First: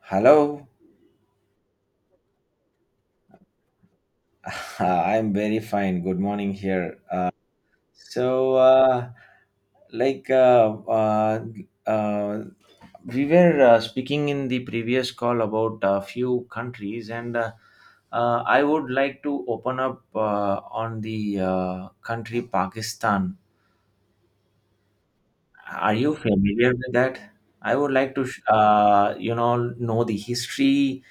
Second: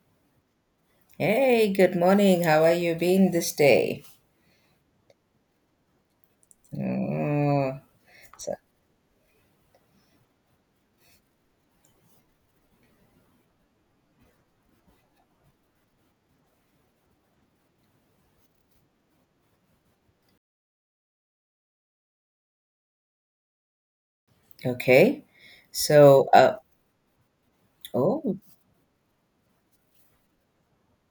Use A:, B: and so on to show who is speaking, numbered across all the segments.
A: Hello,
B: Hey, good morning. How are you been this day?
A: I'm very fine. Good morning here.
B: Oh, so-
A: So, like, uh, we were speaking in the previous call about a few countries, and I would like to open up on the country Pakistan.
B: okay.
A: Are you
B: So, uh,
A: familiar with that? I would like to,
B: oh,
A: know the history,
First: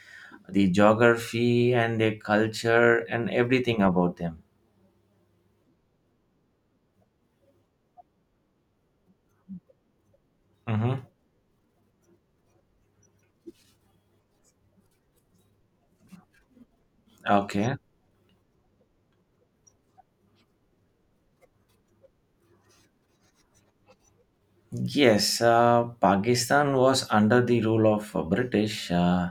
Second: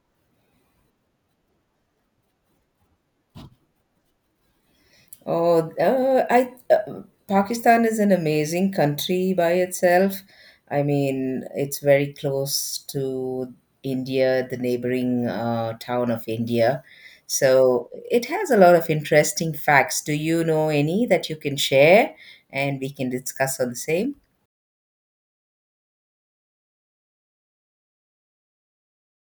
A: the geography, and the culture, and everything about them.
B: oh, I Pakistan is an amazing country by itself. I
A: Mhm.
B: mean, it's very close to India, the neighboring town of India.
A: Okay.
B: So it has a lot of interesting facts. Do you know any that you can share and we can discuss on the same?
A: Yes, Pakistan was under the rule of British uh,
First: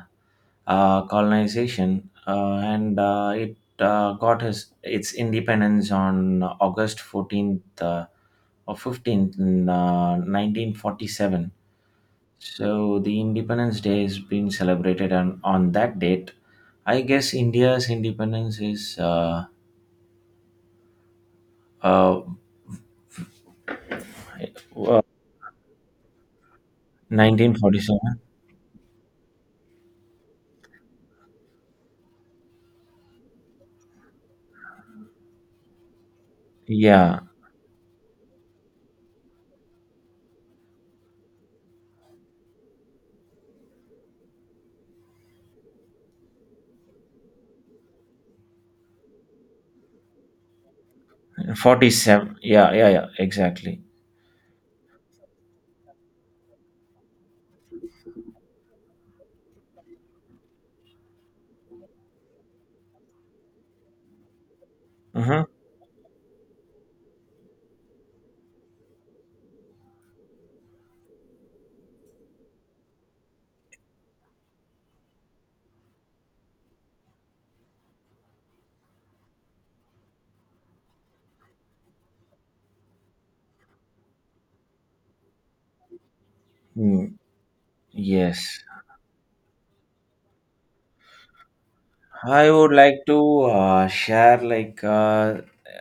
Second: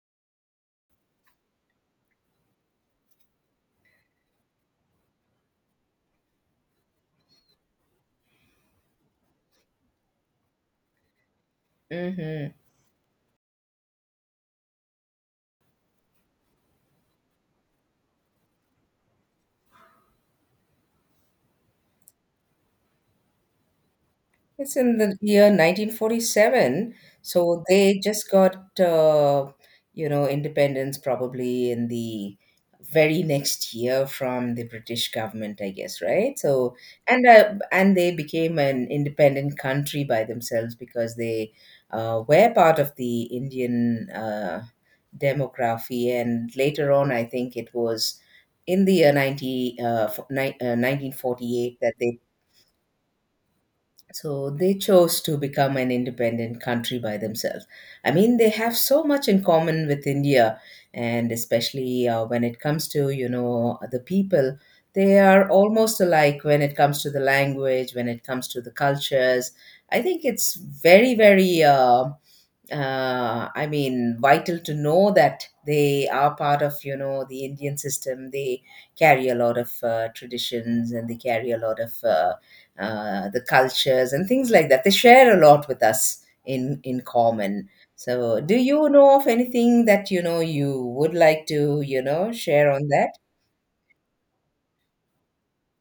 A: uh, colonization, and it got its independence on August 14th or 15th in 1947.
B: Mm-hmm.
A: So the Independence Day is being celebrated on that date. I guess India's independence is uh,
B: It's in
A: uh,
B: the year 1947, so they
A: 1947.
B: just got, you know, independence probably in the very next year from the British government, I guess, right? So,
A: Yeah,
B: and they became an independent country by themselves because they were part of the Indian demography, and later on, I think it was in the year 1948 that they
A: 47. Yeah, yeah, yeah, exactly.
B: so they chose to become an independent country by themselves. I mean, they have so much in common with India, and especially when it comes to, you know, the people, they
A: Uh-huh.
B: are almost alike when it comes to the language, when it comes to the cultures. I think it's very, very, I mean, vital to know that they are part of, you know, the Indian system. They carry a lot of traditions and they carry a lot of the cultures and things like that. They share a lot with us in
A: Mm,
B: common. So, do
A: yes,
B: you know of anything that you would like to,
A: I
B: share
A: would
B: on
A: like
B: that?
A: to share like uh,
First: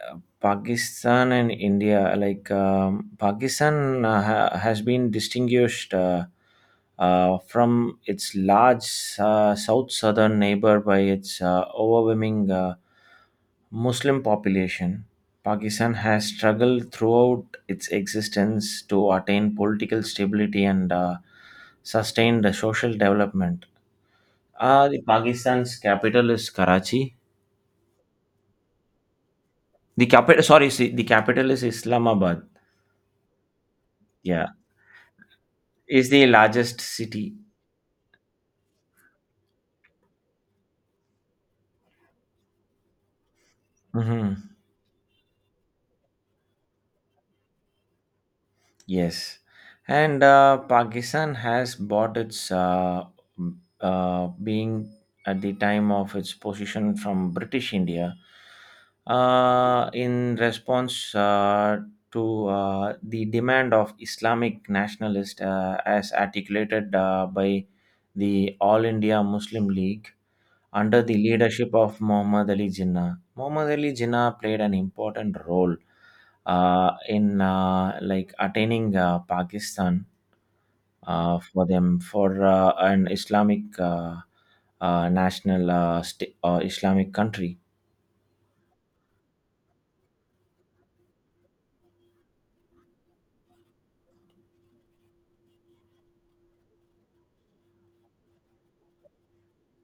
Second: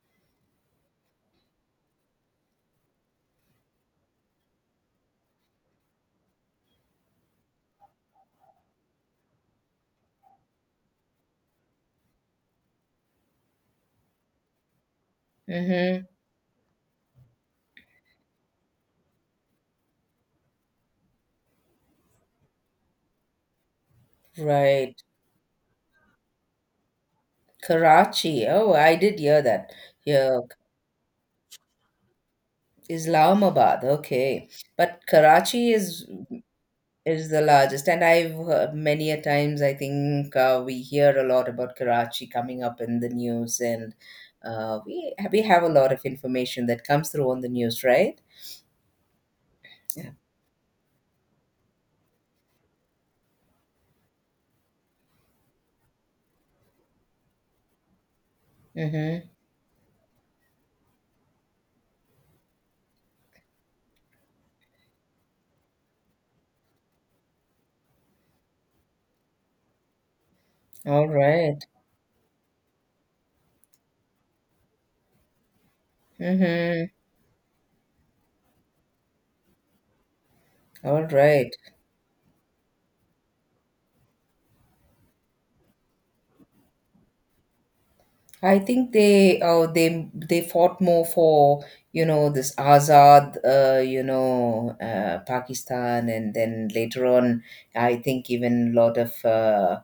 A: uh, Pakistan and India. Like Pakistan has been distinguished from its large southern neighbor by its overwhelming Muslim population. Pakistan
B: Mm-hmm.
A: has struggled throughout its existence to attain political stability and sustain the social development.
B: Right.
A: The Pakistan's capital is Karachi.
B: Karachi. Oh, I did hear that.
A: The
B: Yeah.
A: capital, sorry, the capital is Islamabad.
B: Islamabad. Okay.
A: Yeah,
B: But Karachi is
A: is the largest
B: is
A: city.
B: the largest, and I've heard many a times. I think we hear a lot about Karachi coming up in the news, and
A: Hmm.
B: we have a lot of information that comes through on the news, right?
A: Yes,
B: Yeah.
A: and Pakistan has bought its being at the time of its position from British India
B: Mm-hmm.
A: in response to the demand of Islamic nationalists as articulated by the All India Muslim League. Under
B: All
A: the
B: right.
A: leadership of Muhammad Ali Jinnah, Muhammad Ali Jinnah played an important role
B: Mm-hmm.
A: in like attaining Pakistan
B: All right.
A: for them, for an Islamic, national, Islamic country.
B: I think they fought more for, you know, this Azad, you know, Pakistan, and then later on, I think even a lot of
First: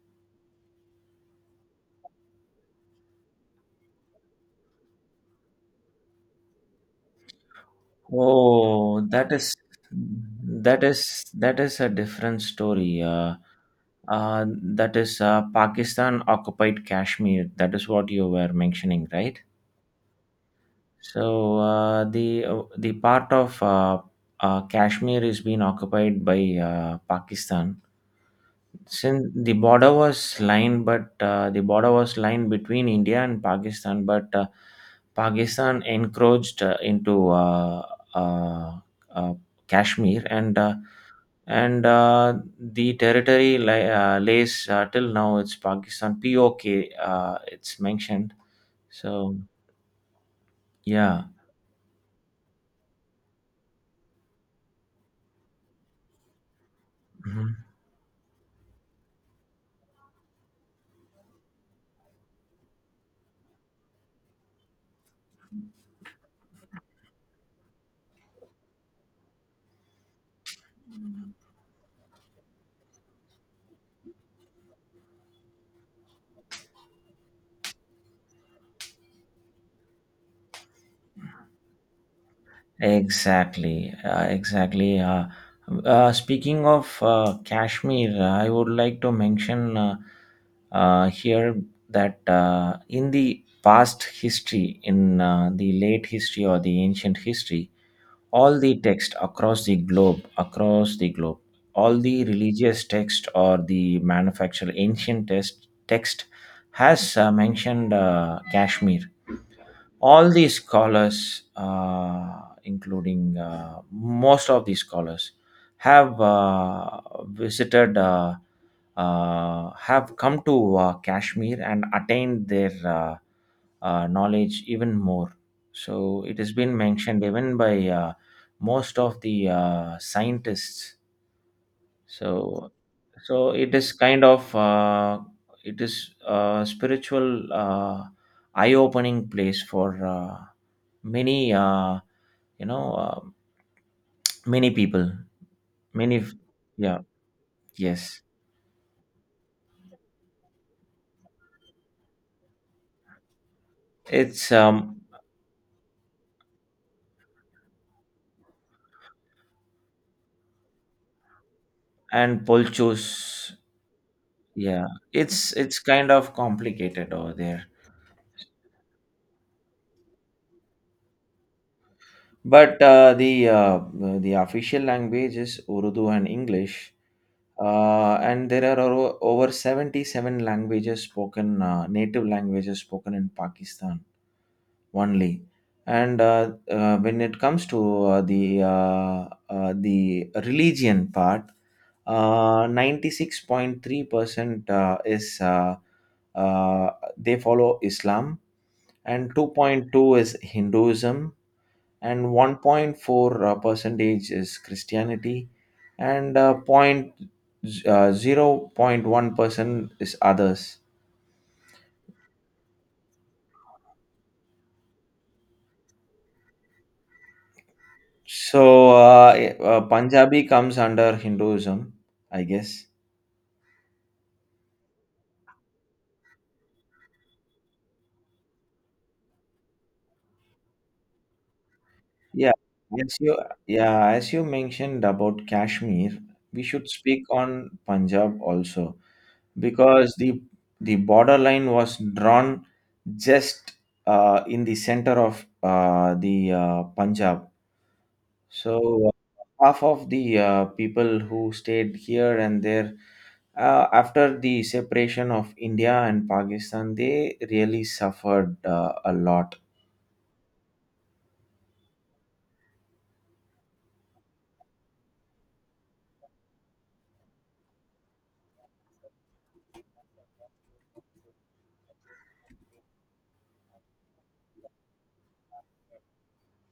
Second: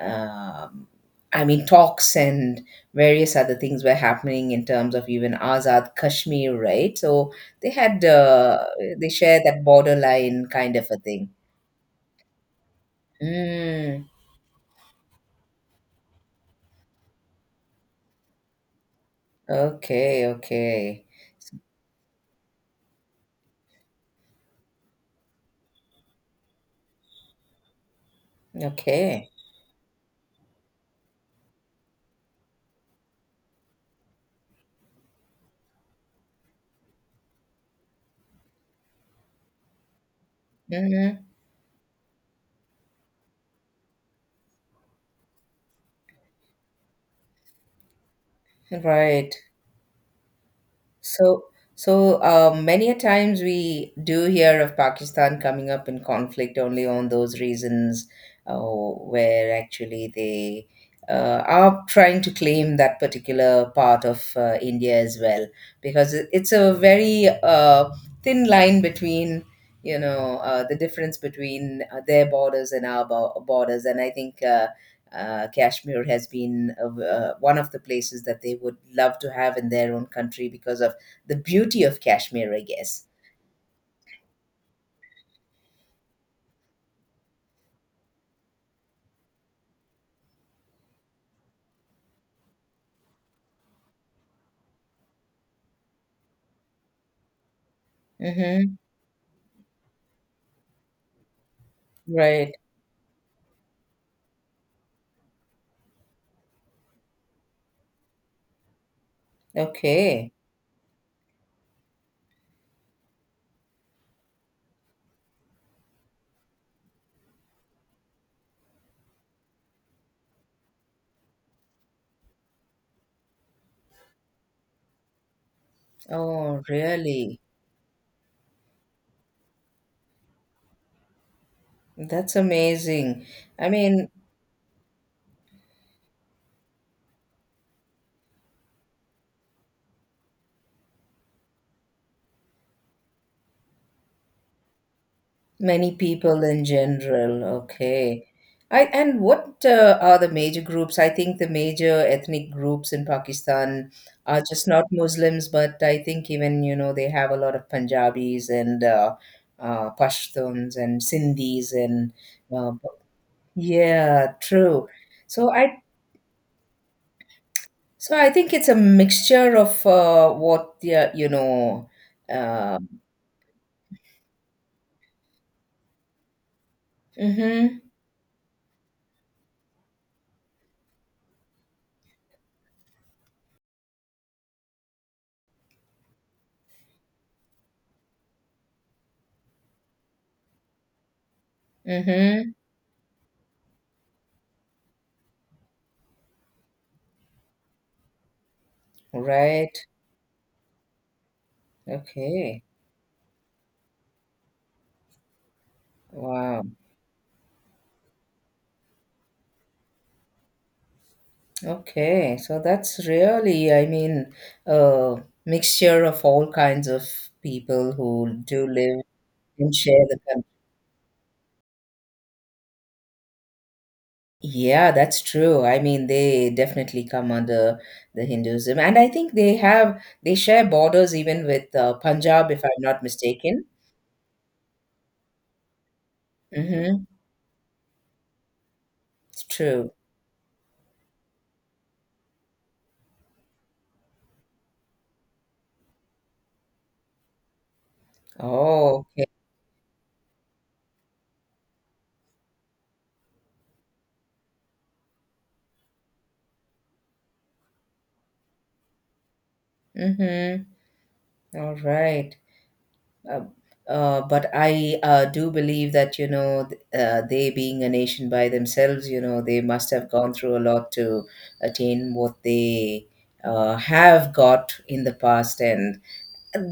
B: um I mean, talks and various other things were happening in terms of even Azad Kashmir, right? So they had uh,
A: Oh,
B: they
A: that
B: share
A: is
B: that borderline kind
A: that
B: of a
A: is
B: thing.
A: that is a different story.
B: Mm.
A: That is, Pakistan occupied Kashmir. That is what you were mentioning, right?
B: Okay, okay,
A: So the part of Kashmir is being occupied by Pakistan.
B: okay.
A: Since the border was lined, but the border was lined between India and Pakistan, but Pakistan encroached into uh, uh, Kashmir, and uh,
B: Hmm.
A: and uh, the territory lays, till now it's Pakistan. POK, it's mentioned.
B: Right.
A: So yeah.
B: So, so, many a times we do hear of Pakistan coming up in conflict only on those
A: Mm-hmm.
B: reasons, where actually they are trying to claim that particular part of India as well, because it's a very thin line between, you know, the difference between their borders and our borders, and I think Kashmir has been one of the places that they would love to have in their own country because of the beauty of Kashmir, I guess.
A: Exactly, exactly. Speaking of Kashmir, I would like to mention here that in the past history, in the late history or the ancient history, all
B: Mm-hmm.
A: the text across the globe, all the
B: Right.
A: religious text or the manufactured ancient text has mentioned Kashmir. All
B: Okay.
A: these scholars, including most of these scholars, have visited, have come to Kashmir and attained their knowledge even more. So it has
B: Oh,
A: been mentioned
B: really?
A: even by most of the scientists,
B: That's
A: so
B: amazing.
A: so
B: I
A: it is
B: mean,
A: kind of it is a spiritual, eye-opening place for many, you know uh, many people.
B: many
A: Many
B: people in
A: Yeah,
B: general.
A: yes.
B: Okay. I And what are the major groups? I think the major ethnic groups in Pakistan are
A: It's,
B: just not Muslims, but I think, even, you know, they have a lot of Punjabis and Pashtuns and Sindhis and
A: and
B: uh,
A: polchos.
B: yeah,
A: Yeah,
B: true.
A: it's
B: So
A: it's
B: I
A: kind of complicated over there.
B: So I think it's a mixture of what the, you know. Uh,
A: But the official language is Urdu and English.
B: mm-hmm.
A: And there are over 77 languages spoken, native languages spoken in Pakistan only. And when it comes to uh, the uh, the religion part,
B: Mm-hmm.
A: 96.3% is, uh, they follow Islam, and
B: Right.
A: 2.2 is Hinduism, and
B: Okay.
A: 1.4 percentage is Christianity, and
B: Wow.
A: point zero point 0.1% is others.
B: Okay. So that's really, I mean, a mixture of all kinds of people who do
A: So
B: live
A: uh, eh,
B: and
A: uh,
B: share the country.
A: Punjabi comes under Hinduism, I guess.
B: Yeah, that's true. I mean, they definitely come under the Hinduism, and I think they share borders even with Punjab,
A: Yeah,
B: if I'm not
A: as you
B: mistaken.
A: yeah, as you mentioned about Kashmir, we should
B: Mm-hmm.
A: speak on Punjab also,
B: It's true.
A: because the borderline was drawn just in the center of the Punjab.
B: Oh,
A: So
B: okay.
A: uh, half of the people who stayed here and there, after the separation of India and Pakistan, they really suffered a lot.
B: Mm-hmm. All right. Uh, but I do believe that, you know, they, being a nation by themselves, you know, they must have gone through a lot to attain what they have got in the past. And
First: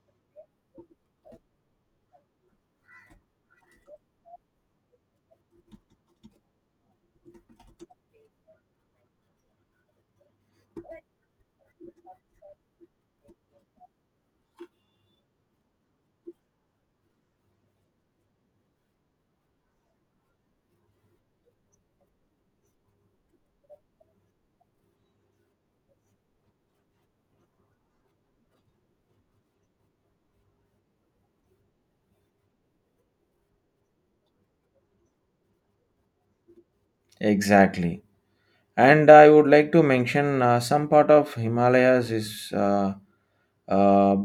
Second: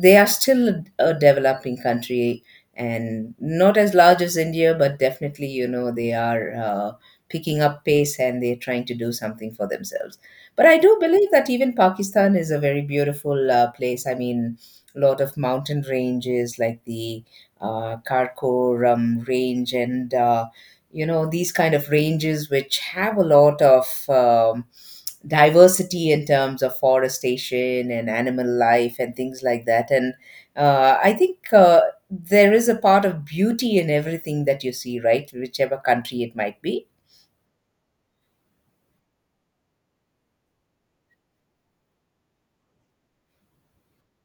B: they are still a developing country and not as large as India, but definitely, you know, they are picking up pace and they're trying to do something for themselves. But I do believe that even Pakistan is a very beautiful place. I mean, a lot of mountain ranges like the Karakoram range and, you know, these kind of ranges which have a lot of diversity in terms of forestation and animal life and things like that. And I think there is a part of beauty in everything that you see, right? Whichever country it might be.
A: Exactly. And I would like to mention some part of Himalayas is, uh,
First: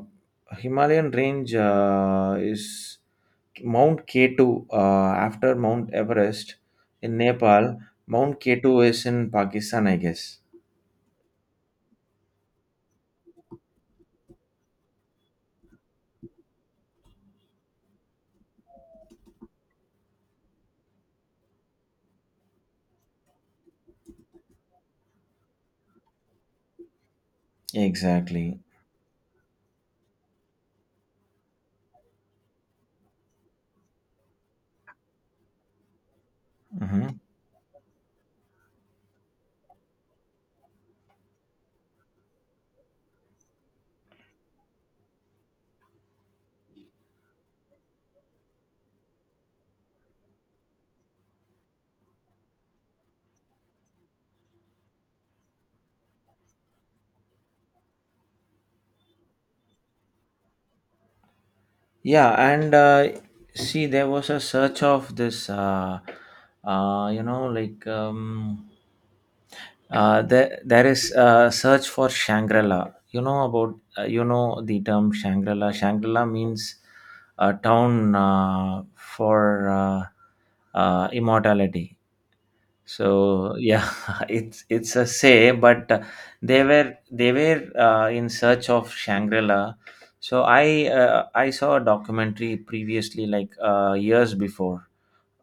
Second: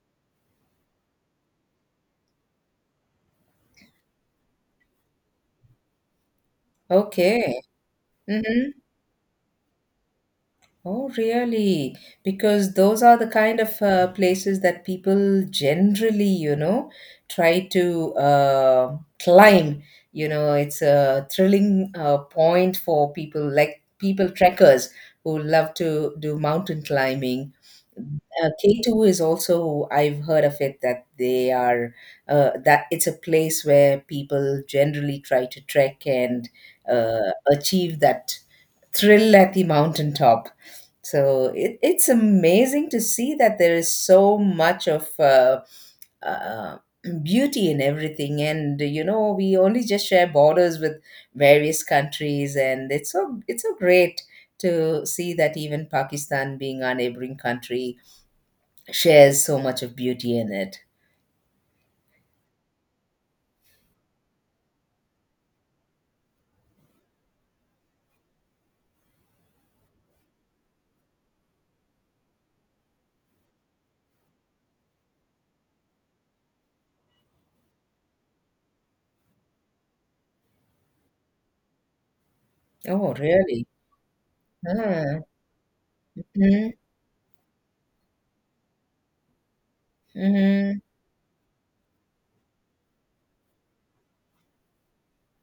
A: Himalayan range, is Mount K2, after Mount Everest in
B: Okay.
A: Nepal. Mount
B: Hmm.
A: K2 is in Pakistan, I guess.
B: Oh, really? Because those are the kind of places that people generally, you know, try to climb. You know, it's a thrilling point for people like people trekkers who love to do mountain climbing.
A: Exactly.
B: K2 is also, I've heard of it that they are, that it's a place where people generally try to trek and
A: Mhm.
B: achieve that thrill at the mountaintop. So it's amazing to see that there is so much of uh, beauty in everything, and you know we only just share borders with various countries, and it's so great to see that even Pakistan, being our neighboring country, shares so much of beauty in it.
A: Yeah, and see, there was a search of this, like there is a search for Shangri La. You know about you know the term Shangri La. Shangri La means a town for immortality.
B: Oh,
A: So
B: really?
A: yeah, it's a
B: Ah.
A: say, but they
B: Hmm.
A: were they were in search of Shangri-La. So
B: Hmm.
A: I uh, I saw a documentary previously, like years before.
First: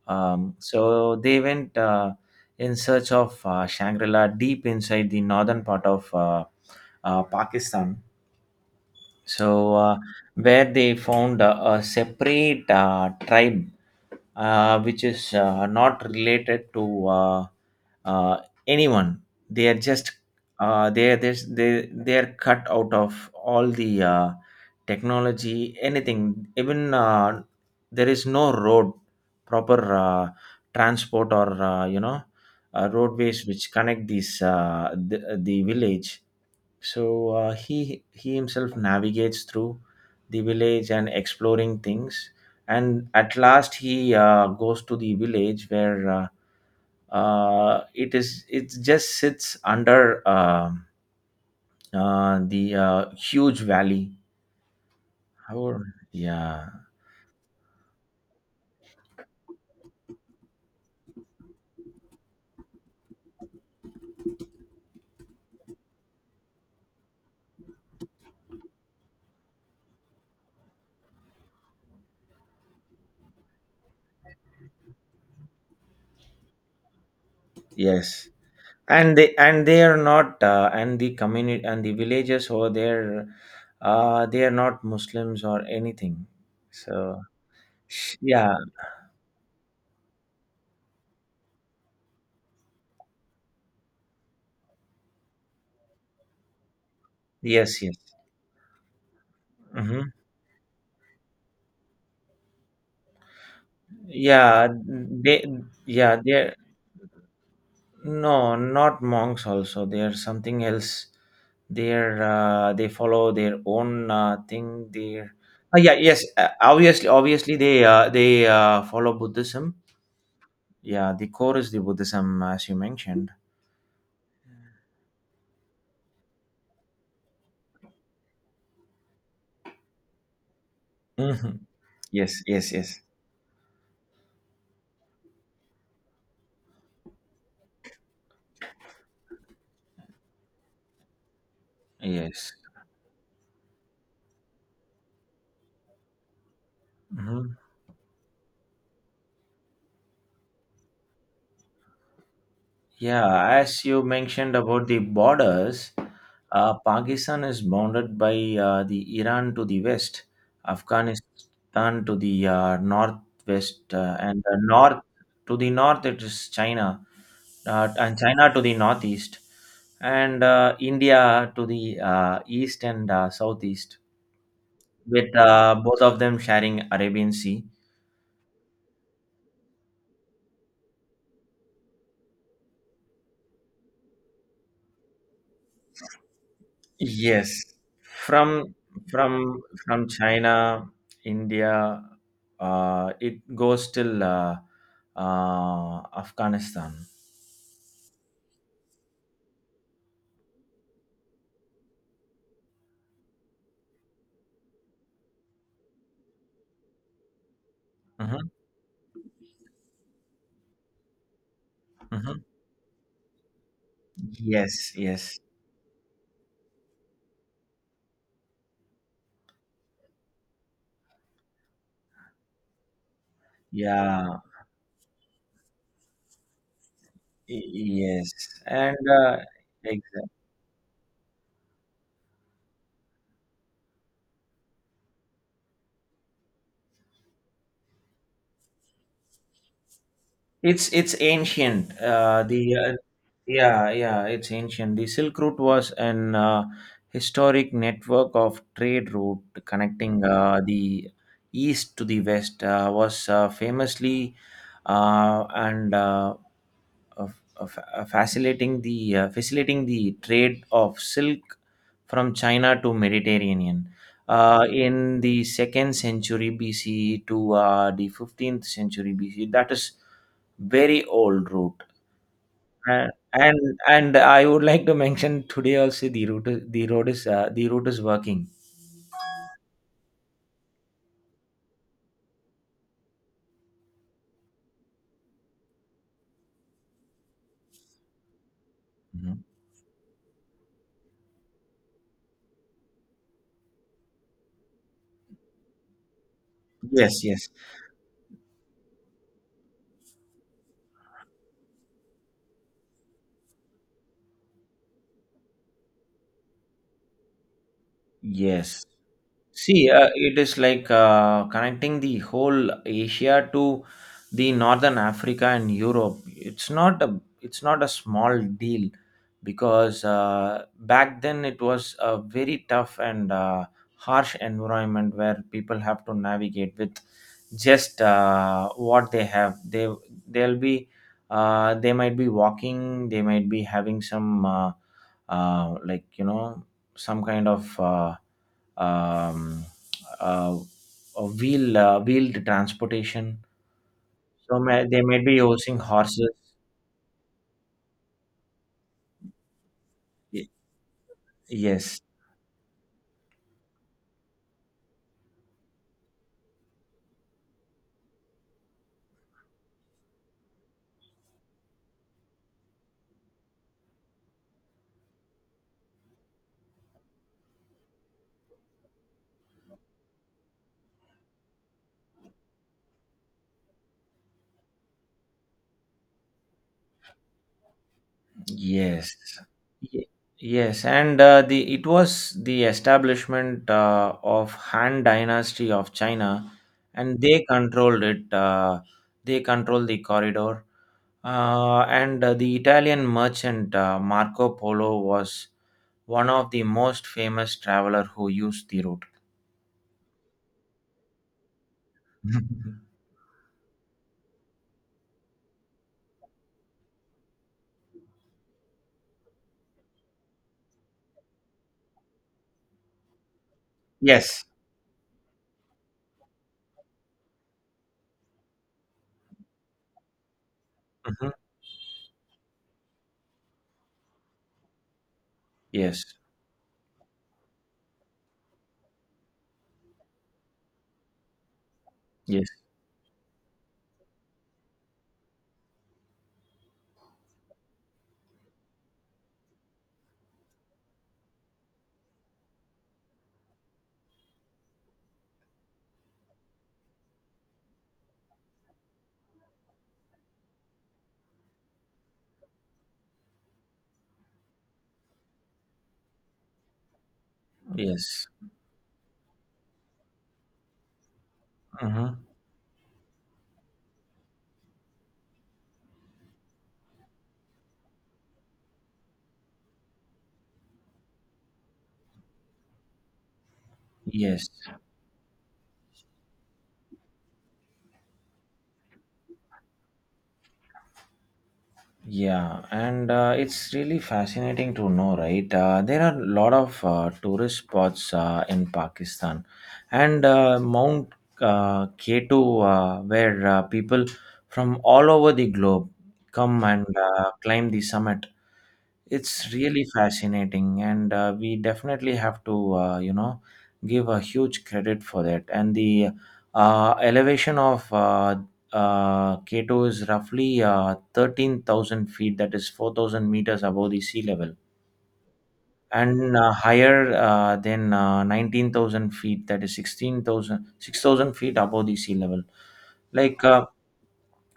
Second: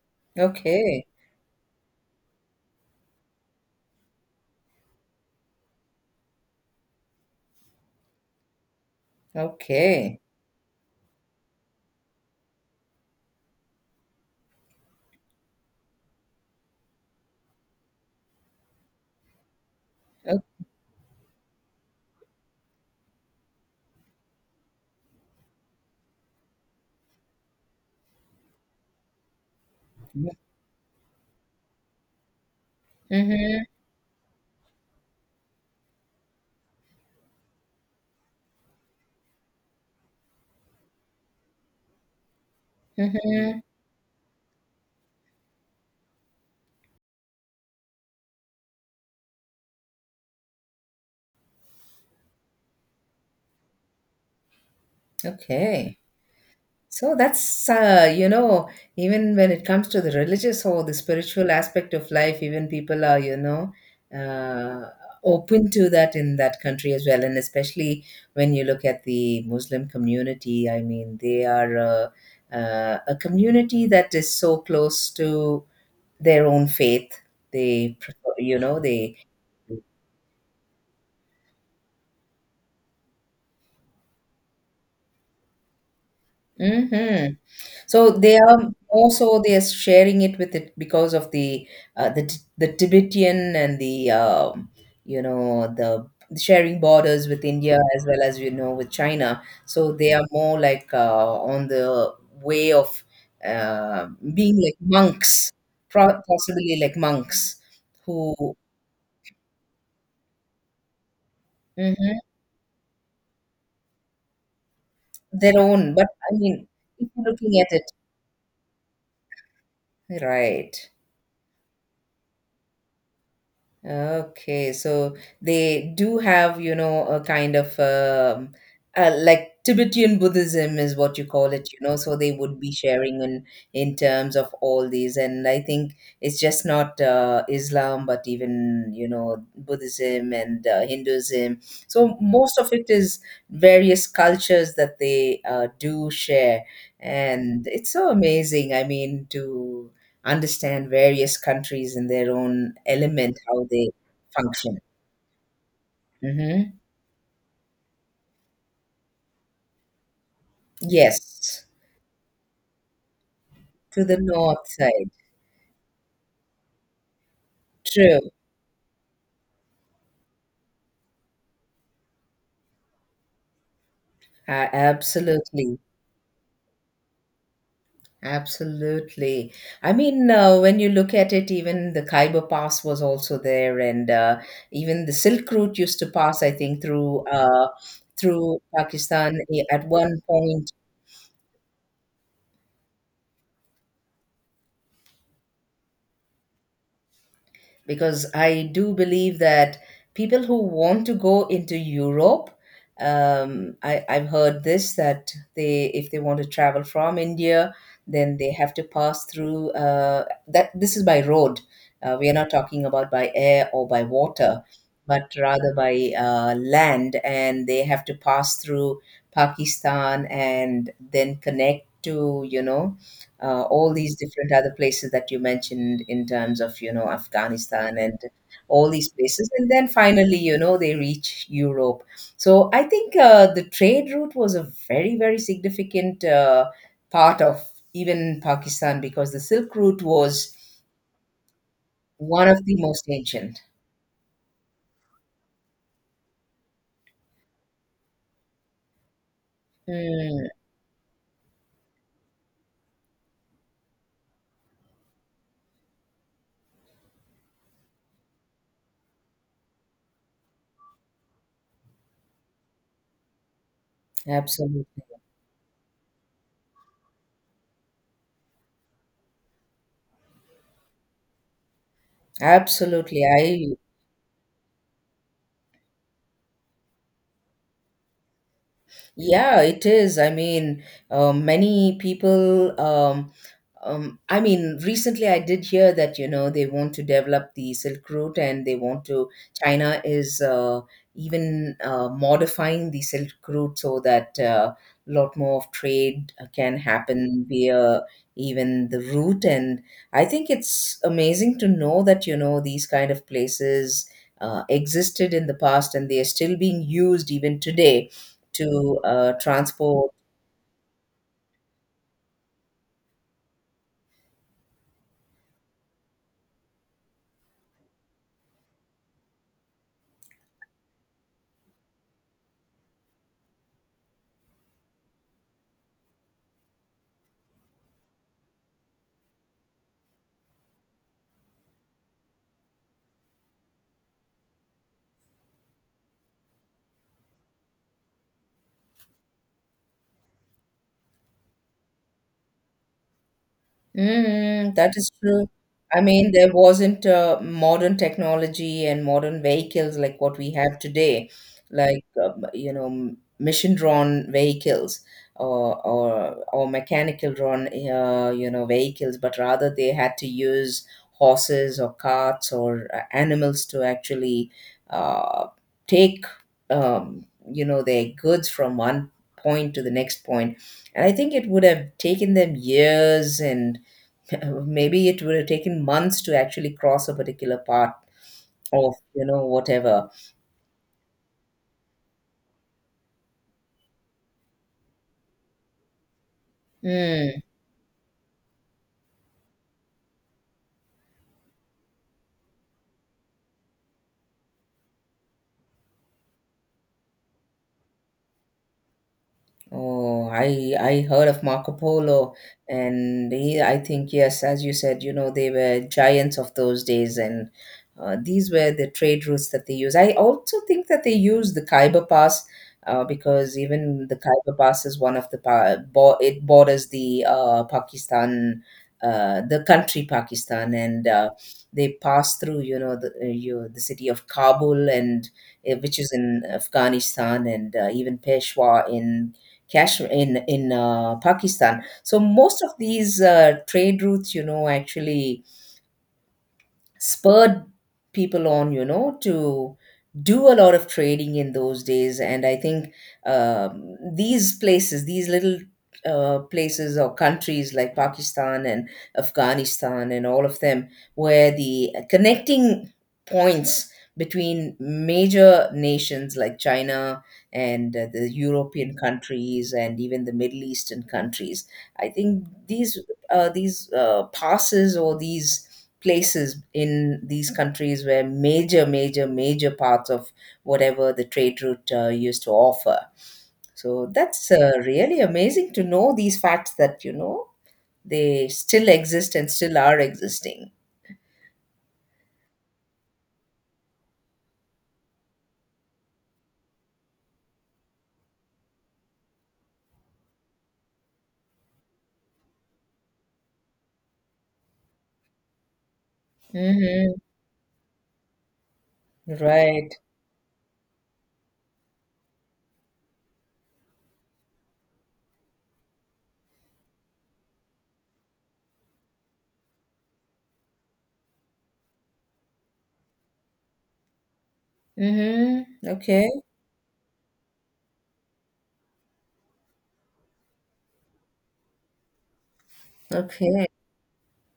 A: Um,
B: Okay.
A: so they went in search of Shangri-La deep inside the northern part of Pakistan. So
B: Okay.
A: where they found a separate tribe, which is not related to, uh, anyone. They are just,
B: Okay.
A: they are cut out of all the technology, anything. Even there is no road, proper transport or roadways
B: Hmm.
A: which connect the village. So he himself navigates through the village and exploring things, and at
B: Hmm.
A: last he goes to the village where, it just sits under, the huge valley. However,
B: Okay.
A: yeah,
B: So that's, you know, even when it comes to the religious or the spiritual aspect of life, even people are, you know, uh, open to that in that country as well. And especially when you look at the Muslim community, I mean, they are a community that is so close to their own faith. They
A: yes,
B: prefer, you know, they.
A: and they are not, and the community and the villages over there, they are not Muslims or anything. So
B: Mhm. So they
A: yeah,
B: are also, they are sharing it with it because of the the Tibetan and the, you know, the sharing borders with India
A: yes, yes.
B: as well as, you know, with China. So they
A: Hmm.
B: are more like, on the way of uh, being
A: Yeah,
B: like
A: they
B: monks,
A: yeah they
B: possibly like monks who
A: No, not monks also. They are something else.
B: Mhm.
A: They follow their own thing. They're.
B: their
A: Ah,
B: own.
A: yeah,
B: But
A: yes.
B: I mean, if
A: Obviously,
B: you're
A: obviously
B: looking at it,
A: they follow Buddhism.
B: right.
A: Yeah, the core is the Buddhism, as you mentioned.
B: Okay, so they do have, you know, a kind of like Tibetan Buddhism is what you call
A: Hmm.
B: it, you know. So they
A: Yes,
B: would be
A: yes, yes,
B: sharing in terms of all these, and I think it's just not Islam, but even, you know, Buddhism and Hinduism. So
A: yes.
B: most of it is various cultures that they do share,
A: Hmm.
B: and it's so amazing. I mean, to understand various countries in their own element,
A: Yeah,
B: how
A: as
B: they
A: you mentioned
B: function.
A: about the borders,
B: Hmm.
A: Pakistan is bounded by the Iran to the west,
B: Yes,
A: Afghanistan to the northwest,
B: to the
A: and
B: north
A: north
B: side.
A: to the north it is China, and
B: True.
A: China to the northeast, and India to the east and southeast, with
B: Absolutely.
A: both of them sharing Arabian Sea.
B: Absolutely. I mean, when you look at it, even the Khyber Pass was also there, and even the Silk Route used to pass, I think, through
A: Yes, from
B: Pakistan
A: from
B: at
A: from
B: one point.
A: China, India, it goes till Afghanistan.
B: Because I do believe that people who want to go into Europe, I've heard this that they, if they want to travel from India, then
A: Hmm.
B: they have to pass through that. This is by road. We are
A: Hmm.
B: not talking about by air or by water,
A: Yes,
B: but
A: yes,
B: rather by land, and they have to pass through Pakistan and then connect to, you know, all these
A: yeah,
B: different other places that you mentioned in terms of, you know,
A: y-
B: Afghanistan and
A: yes,
B: all
A: and
B: these places, and then
A: exactly.
B: finally, you know, they reach Europe. So I think the trade route was a very significant part of even Pakistan, because the Silk Route was
A: It's ancient.
B: one of
A: The
B: the most ancient.
A: Yeah, yeah, it's ancient. The Silk Route was an historic network of trade route connecting
B: Mm,
A: the east to the west. Was famously, and of- facilitating the trade of silk from China to Mediterranean. In
B: absolutely,
A: the second century BC to the 15th century BC, that is very old route, uh,
B: absolutely. I
A: and and I would like to mention today also the route is working.
B: Yeah, it is. I mean, many people. I mean, recently I did hear that, you know, they want to develop the Silk Route, and they want to.
A: Mhm.
B: China is even modifying the Silk Route, so that a lot more of trade can
A: Yes,
B: happen
A: yes,
B: via even the route. And I think it's amazing to know that, you know, these kind of places existed in the past, and they are still being used even today
A: yes.
B: to
A: See,
B: transport
A: it is like connecting the whole Asia to the northern Africa and Europe. It's not a small deal, because back then it was a very tough and harsh environment where people have to navigate with just what they have. They'll be they might be walking. They might be having some, like you know, some kind of, um, uh, wheeled transportation. So
B: Mm,
A: may,
B: that
A: they
B: is
A: may be
B: true.
A: using
B: I
A: horses.
B: mean, there wasn't modern technology and modern vehicles like what we
A: Y-
B: have today,
A: Yes,
B: like, you know, mission drawn vehicles or mechanical-drawn, you know, vehicles, but rather they had to use horses or carts or animals to actually uh, take, um, you know, their goods from one point to the next point. And I think it would have taken them years, and maybe it would have taken months to actually cross a particular part of,
A: yes,
B: you know,
A: Ye-
B: whatever.
A: yes, and the it was the establishment of Han Dynasty of China, and
B: Mm.
A: they controlled it. They controlled the corridor, and the Italian merchant Marco Polo was one of the most famous traveler who used the route.
B: Oh, I heard of Marco Polo, and he, I think, yes, as you said, you know, they were giants of those days, and these were the trade routes that they used. I also think that they used the Khyber Pass because even the
A: Yes.
B: Khyber Pass is one of the it borders the Pakistan, the country Pakistan, and
A: Mhm.
B: they pass through the the city of Kabul, and which
A: Yes,
B: is in Afghanistan, and even Peshawar in Kashmir in Pakistan. So
A: yes,
B: most of these trade routes, actually spurred people on, to do a lot of trading in those days. And I think these places, these little places or countries like Pakistan and Afghanistan and all of them, were the connecting points between major nations like China and
A: yes.
B: the European countries and even the Middle Eastern countries. I
A: Mhm.
B: think these passes or these places in these countries where major, major, major parts of whatever the trade route used to offer. So
A: Yes,
B: that's really amazing to know these facts that, they still exist and still are existing.
A: yeah, and it's really fascinating to know, right? There are a lot of tourist spots in Pakistan, and Mount Kato, where people from all over the globe come and
B: Hmm.
A: climb the summit. It's really
B: Right.
A: fascinating, and we definitely have to, give a huge credit for that. And the elevation of Kato is roughly 13,000 feet, that is 4,000 meters above the sea level,
B: Hmm. Okay.
A: and higher than 19,000 feet, that is 16,000 6,000 feet above the sea level. Like
B: Okay.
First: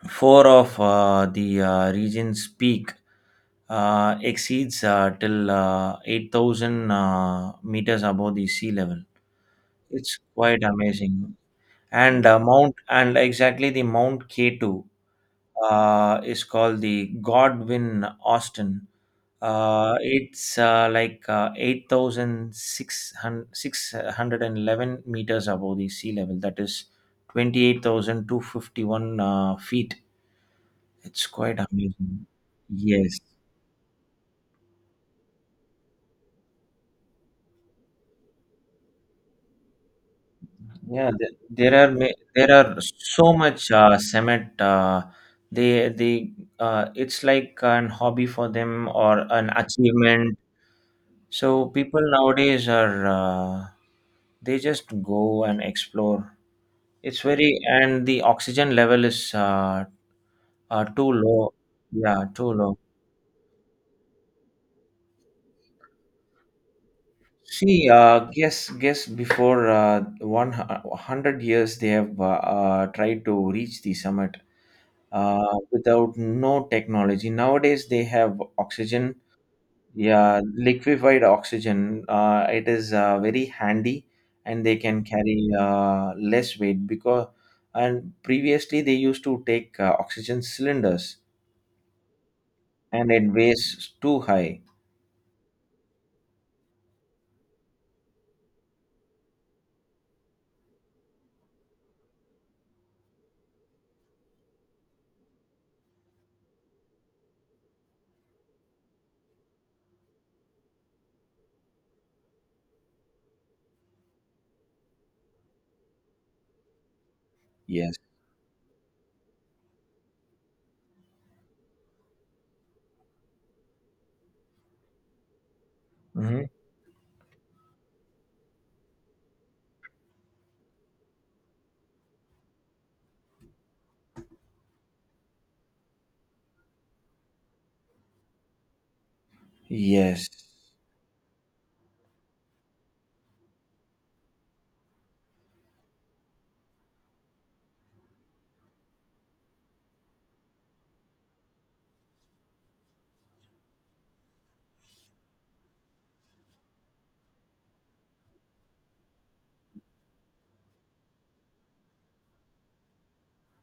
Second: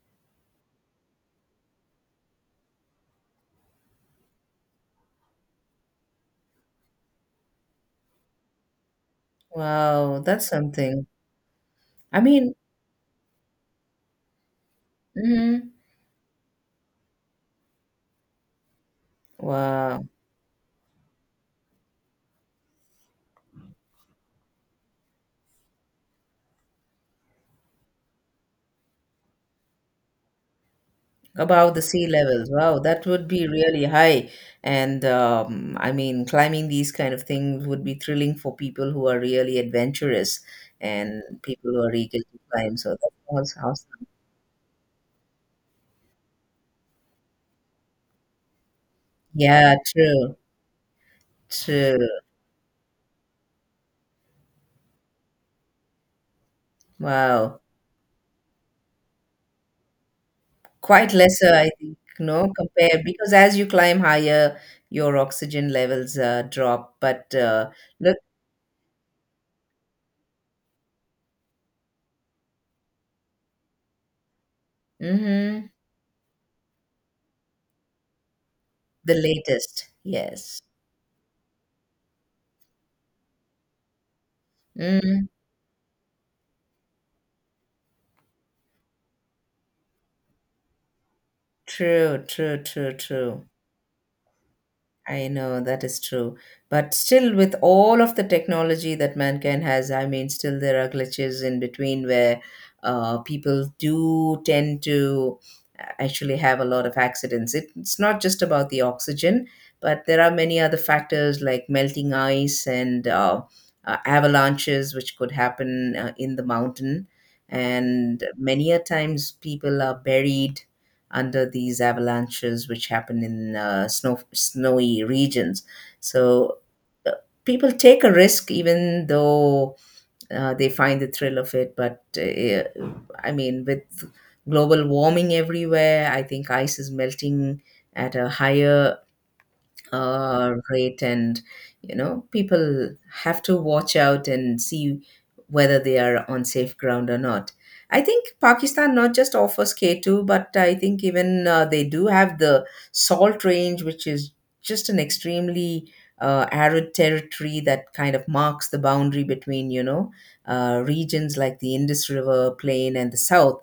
A: four of the region's peak exceeds till 8,000 meters above the sea level. It's
B: Wow, that's
A: quite
B: something.
A: amazing.
B: I
A: And
B: mean.
A: Exactly the Mount K2
B: Hmm.
A: is called the Godwin Austen.
B: Wow.
A: It's like 8,611 meters above the sea level. That is 28,251 feet. It's quite
B: Above the sea
A: amazing.
B: levels. Wow, that
A: Yes.
B: would be really high. And I mean, climbing these kind of things would be thrilling for people who are really adventurous
A: Yeah,
B: and people who are eager to
A: there
B: climb.
A: are
B: So that
A: so
B: was
A: much
B: awesome.
A: cement. They It's like an hobby for them or an
B: Yeah, true,
A: achievement. So people
B: true.
A: nowadays are they just go and explore. It's very,
B: Wow.
A: and the oxygen level is too
B: Quite lesser,
A: low.
B: I think,
A: Yeah,
B: no,
A: too low.
B: compare because as you climb higher, your oxygen levels drop. But
A: See,
B: look.
A: guess before 100 years they have tried to reach the summit
B: Hmm.
A: without no technology. Nowadays, they have
B: The
A: oxygen,
B: latest,
A: yeah,
B: yes.
A: liquefied oxygen. It is very handy, and they can
B: Mm,
A: carry less weight because. And previously, they used to take oxygen cylinders,
B: true, true, true,
A: and it
B: true.
A: weighs too high.
B: I know that is true. But still, with all of the technology that mankind has, I mean, still there are glitches in between where people do tend to actually have a lot of accidents. It's not just about the oxygen, but there are many other factors like melting ice and avalanches, which could happen in the mountain.
A: Yes.
B: And many a times people are buried under these avalanches which happen in snowy regions.
A: Hmm.
B: So uh, people take a risk even though they find the thrill of it. But I mean, with global warming everywhere, I think ice is melting at a higher
A: Yes.
B: rate, and people have to watch out and see whether they are on safe ground or not. I think Pakistan not just offers K2, but I think even they do have the salt range, which is just an extremely arid territory that kind of marks the boundary between regions like the Indus River plain and the south.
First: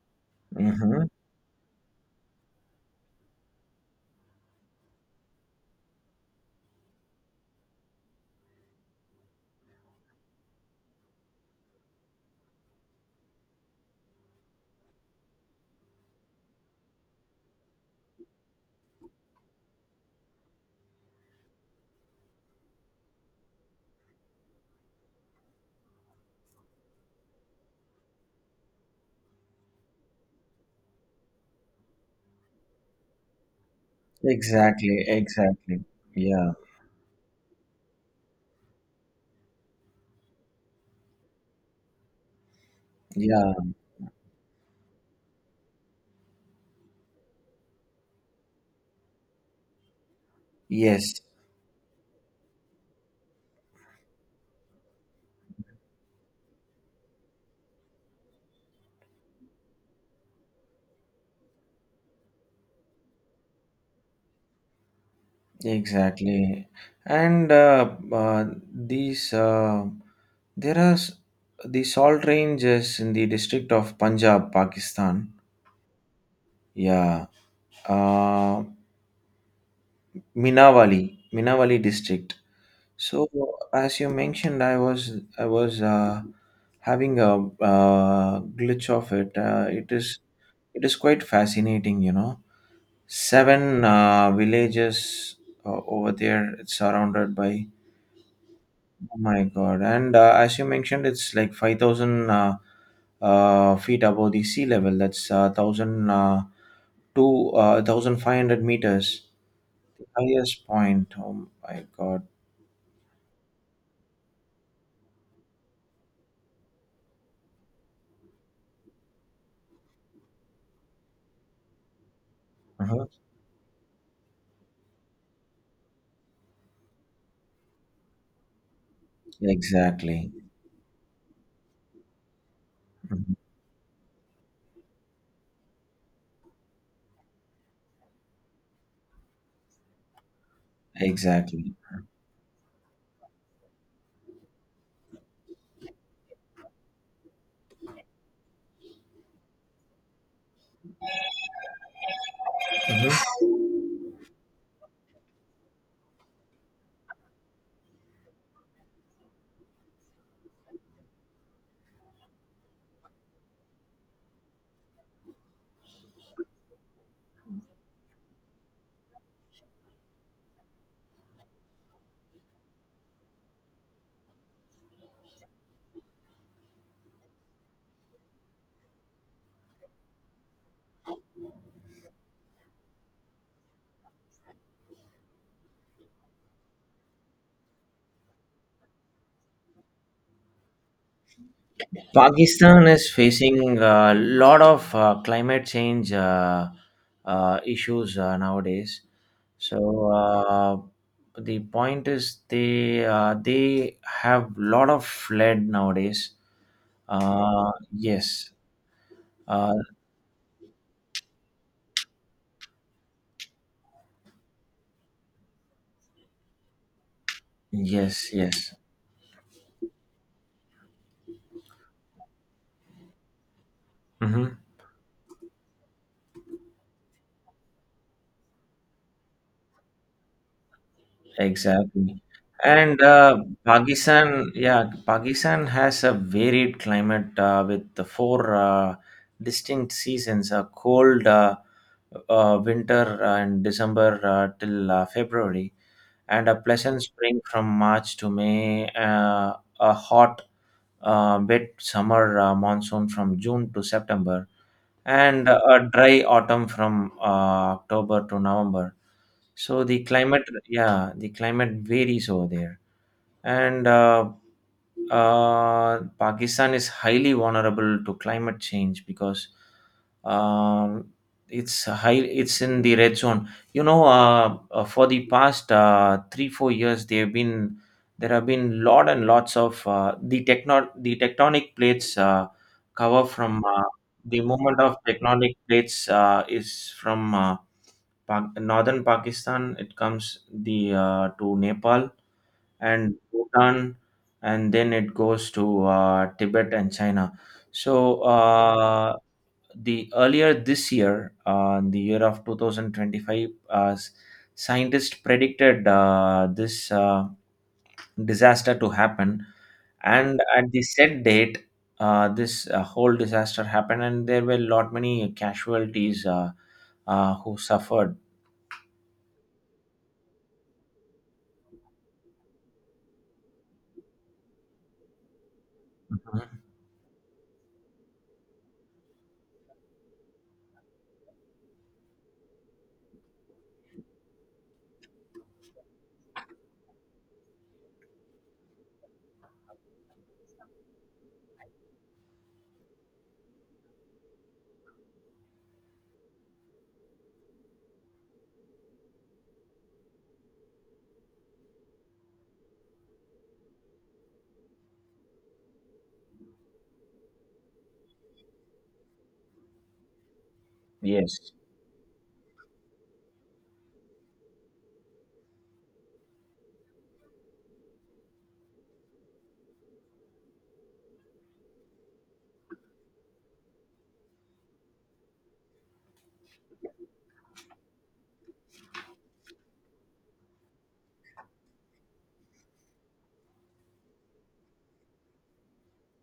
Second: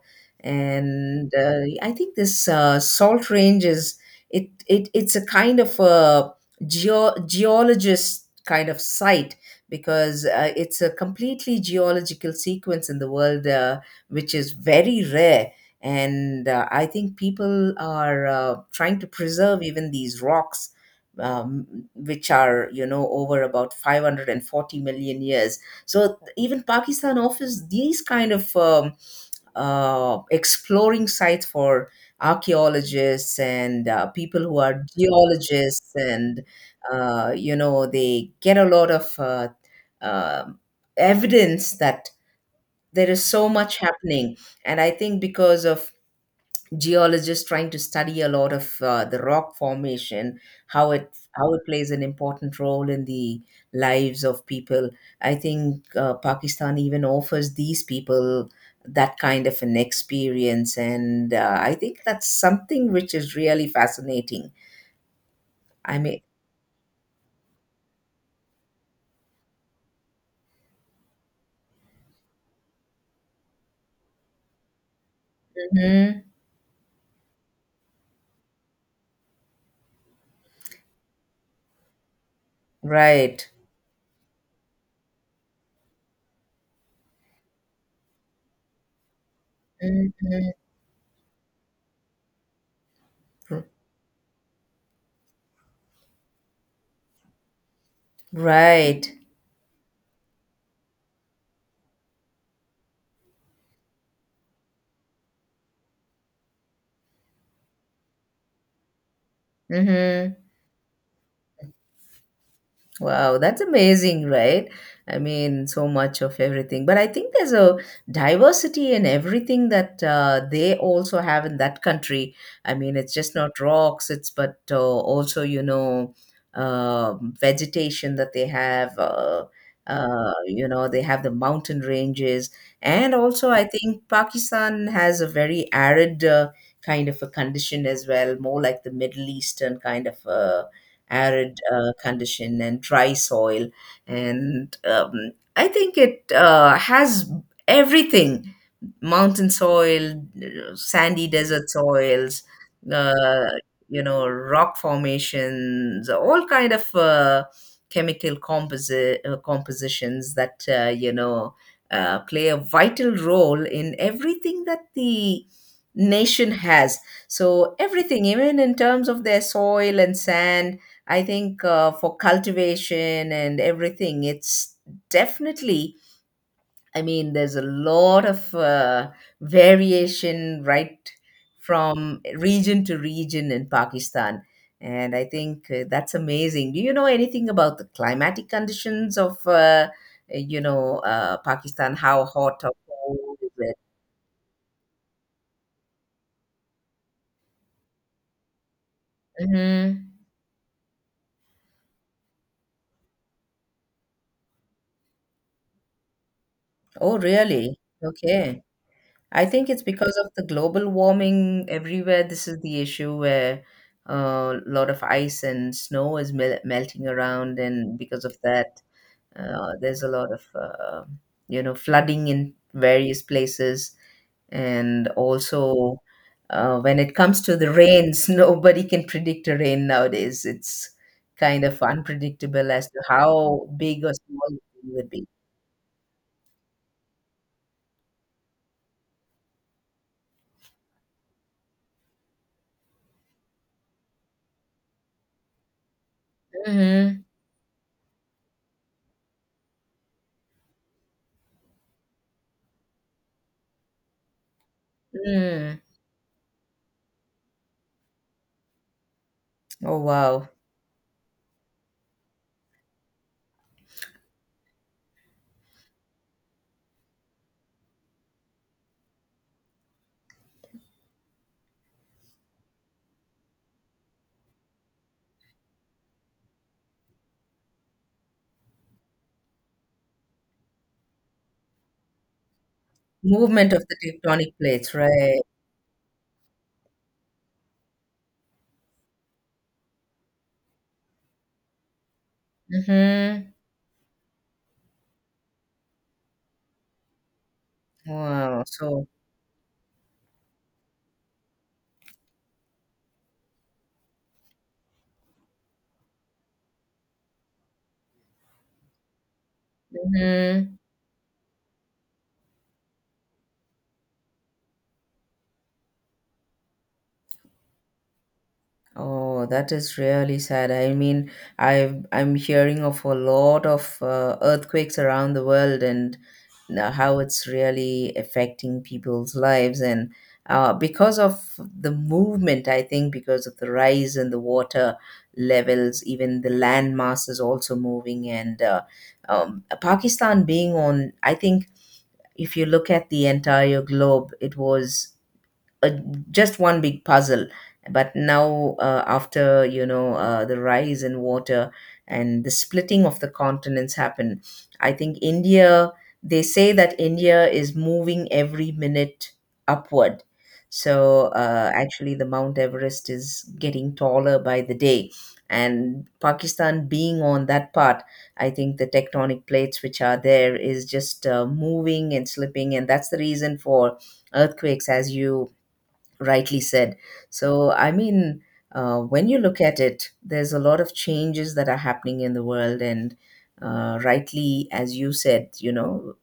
A: Mm-hmm.
B: And I think this salt range is it's a kind of a geologist kind of site because it's a completely geological sequence in the world, which is very rare. And I think people are trying to preserve even these rocks, which are over about 540 million years. So even Pakistan offers these kind of exploring sites for archaeologists and people who are
A: Exactly. Exactly.
B: geologists, and
A: Yeah.
B: they get a lot of um evidence that there is so
A: Yeah.
B: much happening. And I think because of geologists trying to study a lot of the rock formation, how it
A: Yes.
B: how it plays an important role in the lives of people. I think Pakistan even offers these people that kind of an experience, and I think that's something which is really fascinating. I mean.
A: Exactly. And these, uh, there are s- the salt ranges in the district of Punjab, Pakistan.
B: Mhm.
A: Yeah. Uh, Minawali district. So,
B: Right.
A: as you mentioned, I was having a glitch of it. Uh, it is
B: Mhm.
A: it is quite fascinating. Seven villages over there. It's surrounded by.
B: Right.
A: Oh my God. And as you mentioned, it's like 5,000 feet above the sea level. That's 1,000 to 1,500 meters.
B: Hmm.
A: Highest point. Oh my God.
B: Wow, that's amazing, right? I mean, so much of everything. But I think there's a diversity in everything that they also have in that country. I mean,
A: Mhm.
B: it's just not rocks, it's but also, vegetation that they have.
A: Exactly.
B: They have the mountain ranges. And
A: Mhm.
B: also, I think Pakistan has a very arid kind of a condition as well, more like the Middle Eastern kind of. Arid
A: Exactly.
B: condition and dry soil. And I think it has everything: mountain soil, sandy desert soils,
A: Mhm.
B: uh, rock formations, all kind of chemical compositions that, play a vital role in everything that the nation has. So everything, even in terms of their soil and sand, I think for cultivation and everything, it's definitely, I mean, there's a lot of variation right from region to region in Pakistan. And I think that's amazing. Do you know anything about the climatic conditions of, Pakistan? How hot or
A: Pakistan is
B: cold is it?
A: facing a lot of climate change issues nowadays. So
B: Hmm.
A: the point is they have lot of flood nowadays.
B: Oh, really?
A: Yes,
B: Okay. I think
A: uh,
B: it's because of the global warming everywhere. This is the issue where uh, a lot of ice and snow is melting around, and because
A: yes,
B: of
A: yes.
B: that, there's a lot of flooding in various places,
A: Hmm.
B: and also when it comes to the rains, nobody can predict a rain nowadays. It's kind of
A: Exactly.
B: unpredictable as
A: And
B: to how big or small
A: Pakistan,
B: it
A: yeah,
B: would be.
A: Pakistan has a varied climate with the four distinct seasons: a cold winter in December till February, and a pleasant
B: Hmm.
A: spring from March to May, a hot, wet summer monsoon from June to September, and
B: Mm.
A: a dry autumn from October to November. So
B: Oh,
A: the climate,
B: wow.
A: yeah, the climate varies over there, and Pakistan is highly vulnerable to climate change because um, it's high, it's in the red zone. You know, for the past 3-4 years, there have been lot and lots of the tectonic plates cover from
B: Movement of the
A: the
B: tectonic
A: movement
B: plates,
A: of
B: right.
A: tectonic plates is from northern Pakistan, it comes the to Nepal and
B: Mhm.
A: Bhutan, and then it goes to Tibet and China. So
B: Wow. So.
A: the earlier this year, the year of 2025, scientists predicted this disaster to happen, and at
B: Mhm.
A: the set date, this whole disaster happened, and there were a lot many casualties who suffered.
B: Oh, that is really sad. I mean, I'm hearing of a lot of earthquakes around the world, and
A: Mhm.
B: now how it's really affecting people's lives. And because of the movement, I think because of the rise in the water levels, even the land mass is also moving, and Pakistan being on, I think, if you look at the entire globe, it was uh, just one big puzzle. But now after the rise in water and the splitting of the continents happen, I think India, they say that India is moving every minute upward. So
A: Yes.
B: actually the Mount Everest is getting taller by the day. And Pakistan being on that part, I think the tectonic plates which are there is just moving and slipping, and that's the reason for earthquakes, as you rightly said. So, I mean, when you look at it, there's a lot of changes that are happening in the world, and rightly, as you said,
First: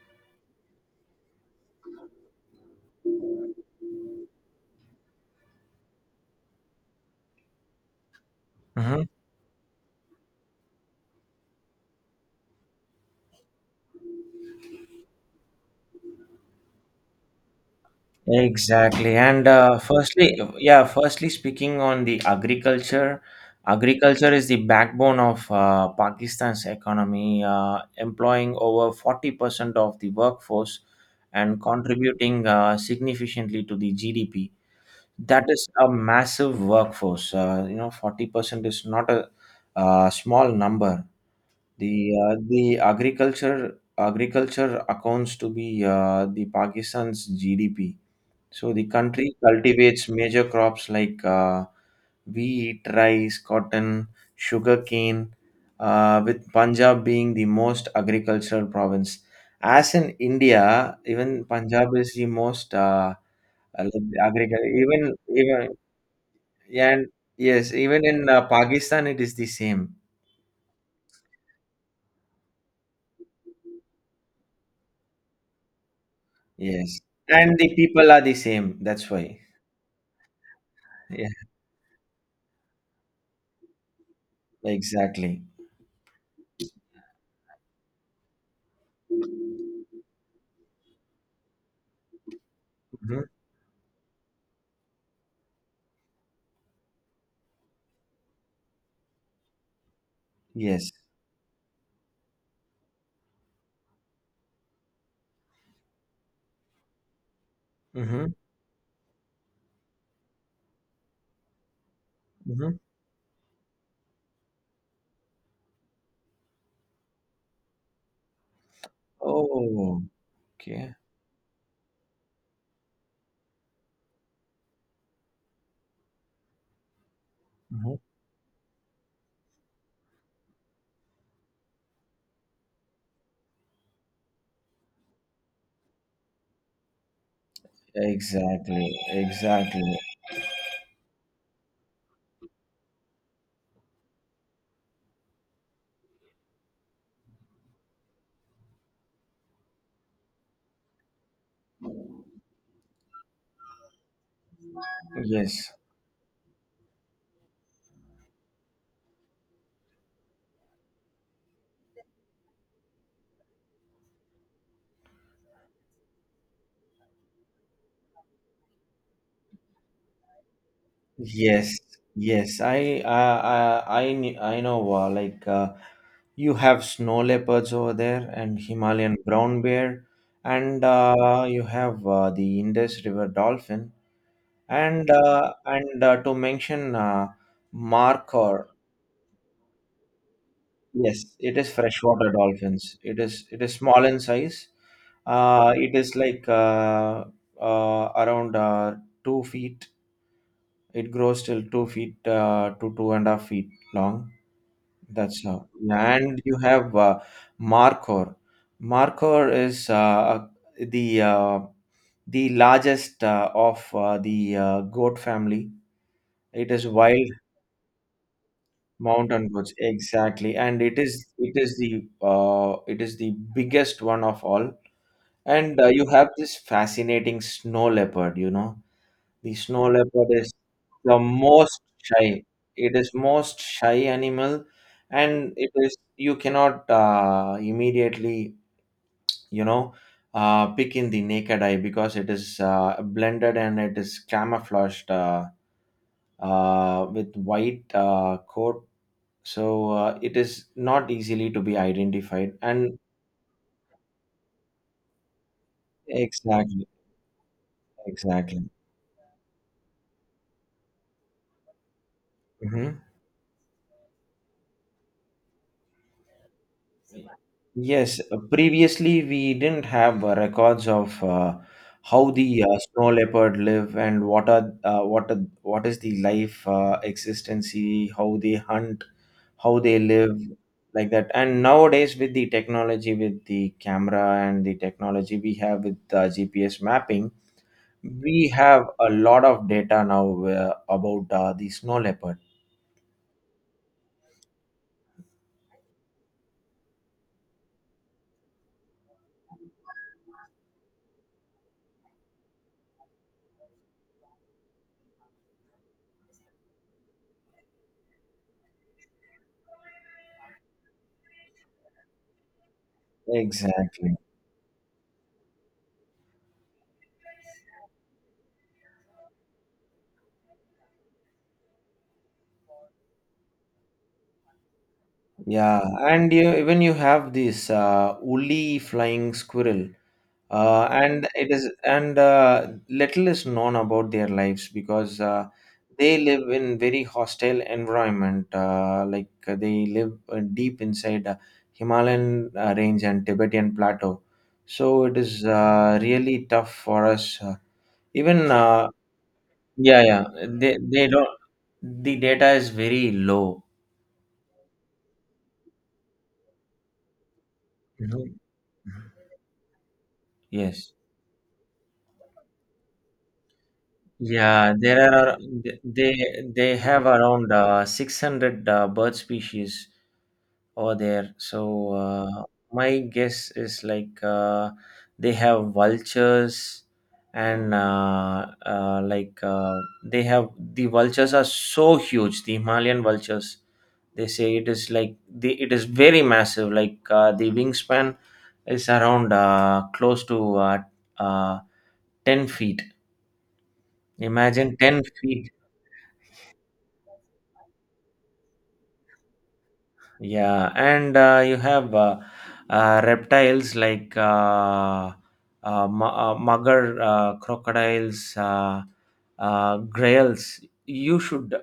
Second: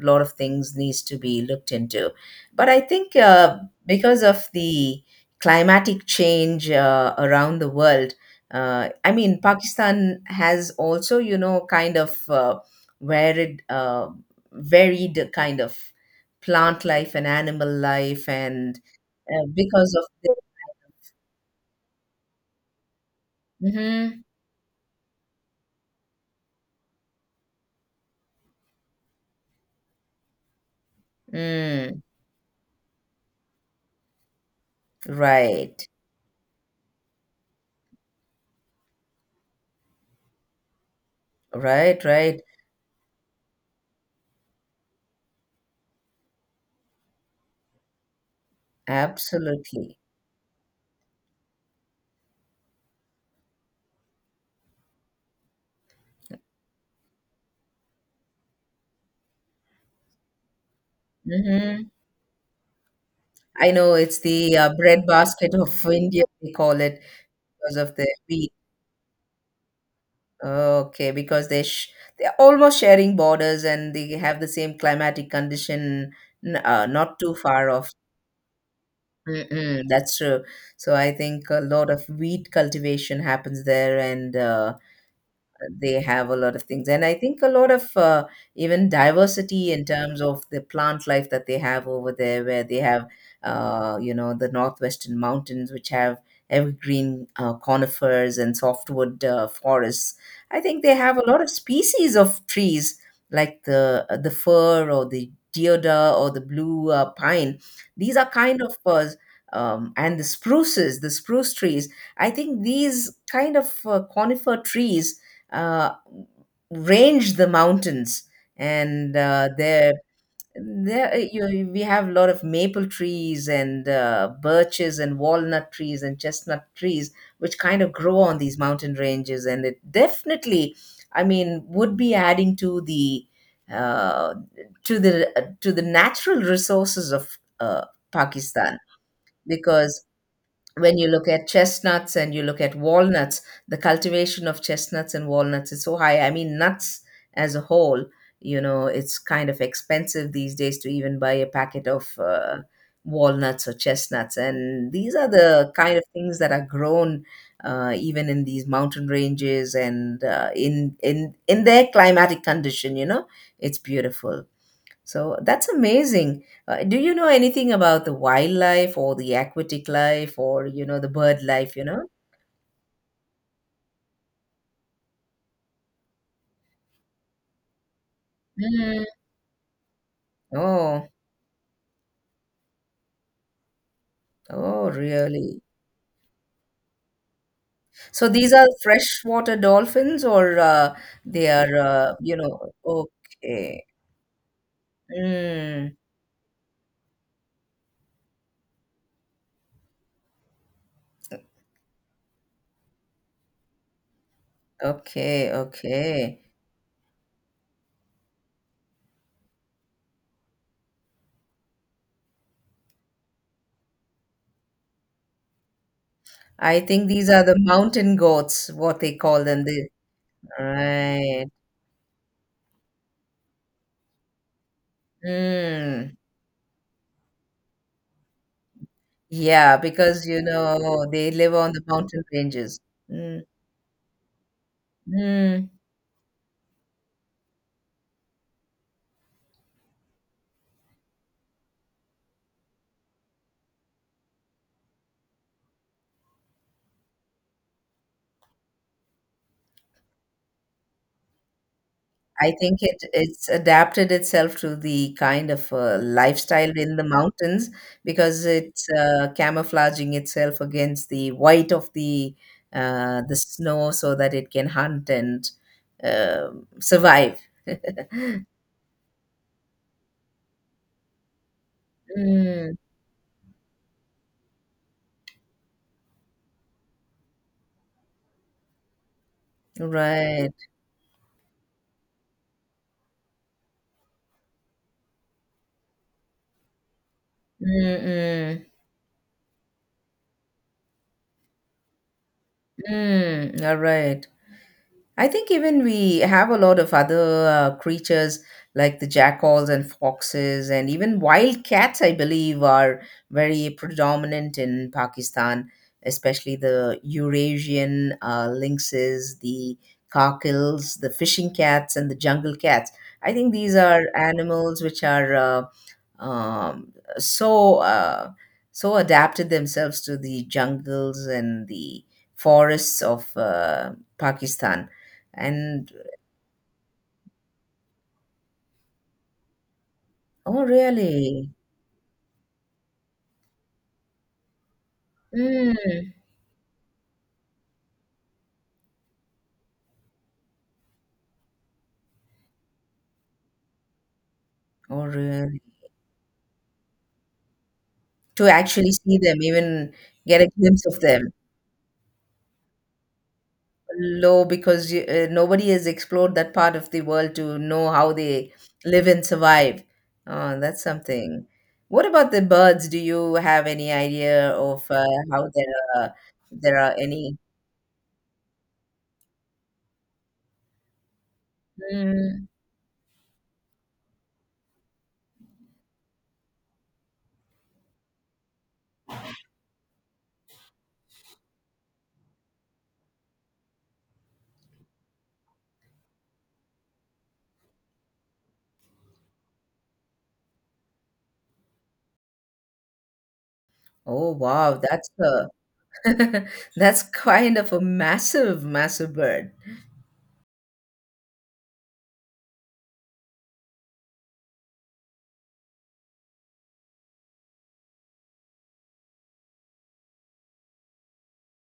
B: a lot of things needs to be looked into. But I think because of the climatic change around the world,
A: Hmm.
B: I mean, Pakistan has also, kind of varied, uh, varied kind of plant life and animal life, and
A: Exactly. And
B: because of the.
A: firstly, yeah, firstly, speaking on
B: Mm-hmm.
A: agriculture is the backbone of Pakistan's economy, employing over 40% of the workforce and
B: Mm.
A: contributing significantly to the GDP. That is
B: Right.
A: a massive workforce. You know, 40% is not a small number. The
B: Right.
A: uh,
B: Right.
A: the agriculture accounts to be the Pakistan's GDP. So the country
B: Absolutely.
A: cultivates major crops like wheat, rice, cotton, sugarcane, with Punjab being the most agricultural province. As in India, even
B: Mm-hmm.
A: Punjab is the most
B: I know it's the
A: agriculture. Even
B: bread basket
A: even
B: of India, they call it,
A: and yes,
B: because of
A: even
B: the
A: in
B: wheat.
A: Pakistan, it is the same.
B: Okay, because they're almost sharing borders and they have the same climatic condition,
A: Yes,
B: not too
A: and
B: far
A: the
B: off.
A: people are the same. That's why.
B: Mm-mm, that's true. So I
A: Yeah,
B: think a lot of wheat cultivation happens there, and
A: exactly.
B: they have a lot of things, and I think a lot of even diversity in terms of the plant life that they have over there, where they have
A: Mhm.
B: the northwestern mountains which have evergreen conifers and softwood forests. I think
A: Yes.
B: they have a lot of species of trees, like the fir or the deodar or the blue pine. These are
A: Hmm.
B: kind of and the spruces the spruce trees. I think
A: Hmm.
B: these kind of conifer trees uh, range the mountains, and
A: Oh, okay.
B: we have a lot of maple trees and birches and walnut trees and chestnut trees, which kind of
A: Mm-hmm.
B: grow on these mountain ranges, and it definitely, I mean, would be adding to the uh, natural resources of Pakistan.
A: Exactly, exactly.
B: Because when you look at chestnuts and you look at walnuts, the cultivation of chestnuts and walnuts is so high. I mean, nuts as a whole, it's kind of expensive these days to even buy a packet of walnuts or chestnuts. And these are the
A: Yes,
B: kind of things that are grown even in these mountain ranges and in their climatic condition. You know, it's beautiful. So that's amazing. Do you know anything about the wildlife or the aquatic life, or, the bird life,
A: yes,
B: you know?
A: yes. I know. Like you have snow leopards over there, and
B: Mm.
A: Himalayan brown bear, and
B: Oh,
A: you have the Indus River dolphin,
B: oh,
A: and uh,
B: really?
A: and uh, to mention
B: So these are
A: markhor.
B: freshwater dolphins, or
A: Yes,
B: they
A: it is
B: are,
A: freshwater
B: you know,
A: dolphins. It is
B: okay.
A: small in size.
B: Mm,
A: It is like around 2 feet. It grows till 2 feet to 2.5 feet long. That's
B: okay,
A: how.
B: okay.
A: And you have markhor. Markhor is the uh, the largest of the goat family. It
B: I
A: is
B: think these
A: wild
B: are the mountain goats, what they call
A: mountain
B: them.
A: goats,
B: They.
A: exactly, and it is
B: Right.
A: it is the uh, it is the biggest one of all. And you
B: Mm.
A: have this fascinating snow leopard. The
B: Yeah,
A: snow
B: because,
A: leopard is the
B: they live on
A: most
B: the mountain
A: shy.
B: ranges.
A: It is
B: Mm.
A: most shy animal, and
B: Mm.
A: it is you cannot immediately you know pick in the naked eye because it is blended and it is camouflaged with white coat. So it is not easily to be
B: I
A: identified.
B: think it
A: And
B: it's adapted itself to the kind of lifestyle
A: exactly,
B: in the mountains because
A: exactly.
B: it's camouflaging itself against the white of the
A: Mhm.
B: uh, the snow so that it can hunt and uh, survive.
A: Yes, previously we didn't have records of how the
B: Mm,
A: snow leopard live and what is the life existency, how they hunt, how they live
B: right.
A: like that. And nowadays with the technology, with the camera and the technology we have with GPS mapping, we
B: Mm-mm.
A: have a lot of data now about the snow leopard.
B: Mm, all right. I think even we have a lot of other creatures like the jackals and foxes, and even wild cats, I believe, are very predominant in Pakistan, especially the Eurasian lynxes, the cockles, the fishing cats, and the jungle cats. I think these are
A: Exactly.
B: animals which are um, so uh, so adapted themselves to the jungles and the forests of Pakistan.
A: Yeah,
B: And.
A: even you have this woolly flying squirrel,
B: Oh,
A: and it
B: really?
A: is and uh, little is known about their lives because
B: Mm.
A: they live in very hostile environment. Like they live deep inside Himalayan range and Tibetan plateau, so
B: Oh,
A: it is
B: really?
A: really tough for us.
B: To
A: Even
B: actually see them, even
A: yeah, yeah,
B: get a
A: they
B: glimpse of
A: they don't.
B: them.
A: The data is very low.
B: Low because you, nobody has explored that part of the world to know how
A: Mhm.
B: they live and survive. Oh, that's
A: Yes.
B: something. What about the birds? Do you have any idea
A: Yeah,
B: of how
A: th- they
B: are
A: they
B: there are
A: have
B: any?
A: around 600 bird species over there. So
B: Mm.
A: my guess is like they have vultures and like the vultures are so huge. The Himalayan vultures, they say it is like the it is very massive. Like the wingspan is around close to uh, 10 feet.
B: Oh,
A: Imagine
B: wow,
A: 10
B: that's a
A: feet.
B: that's kind of a massive, massive bird.
A: Yeah, and you have reptiles like mugger crocodiles, grails. You should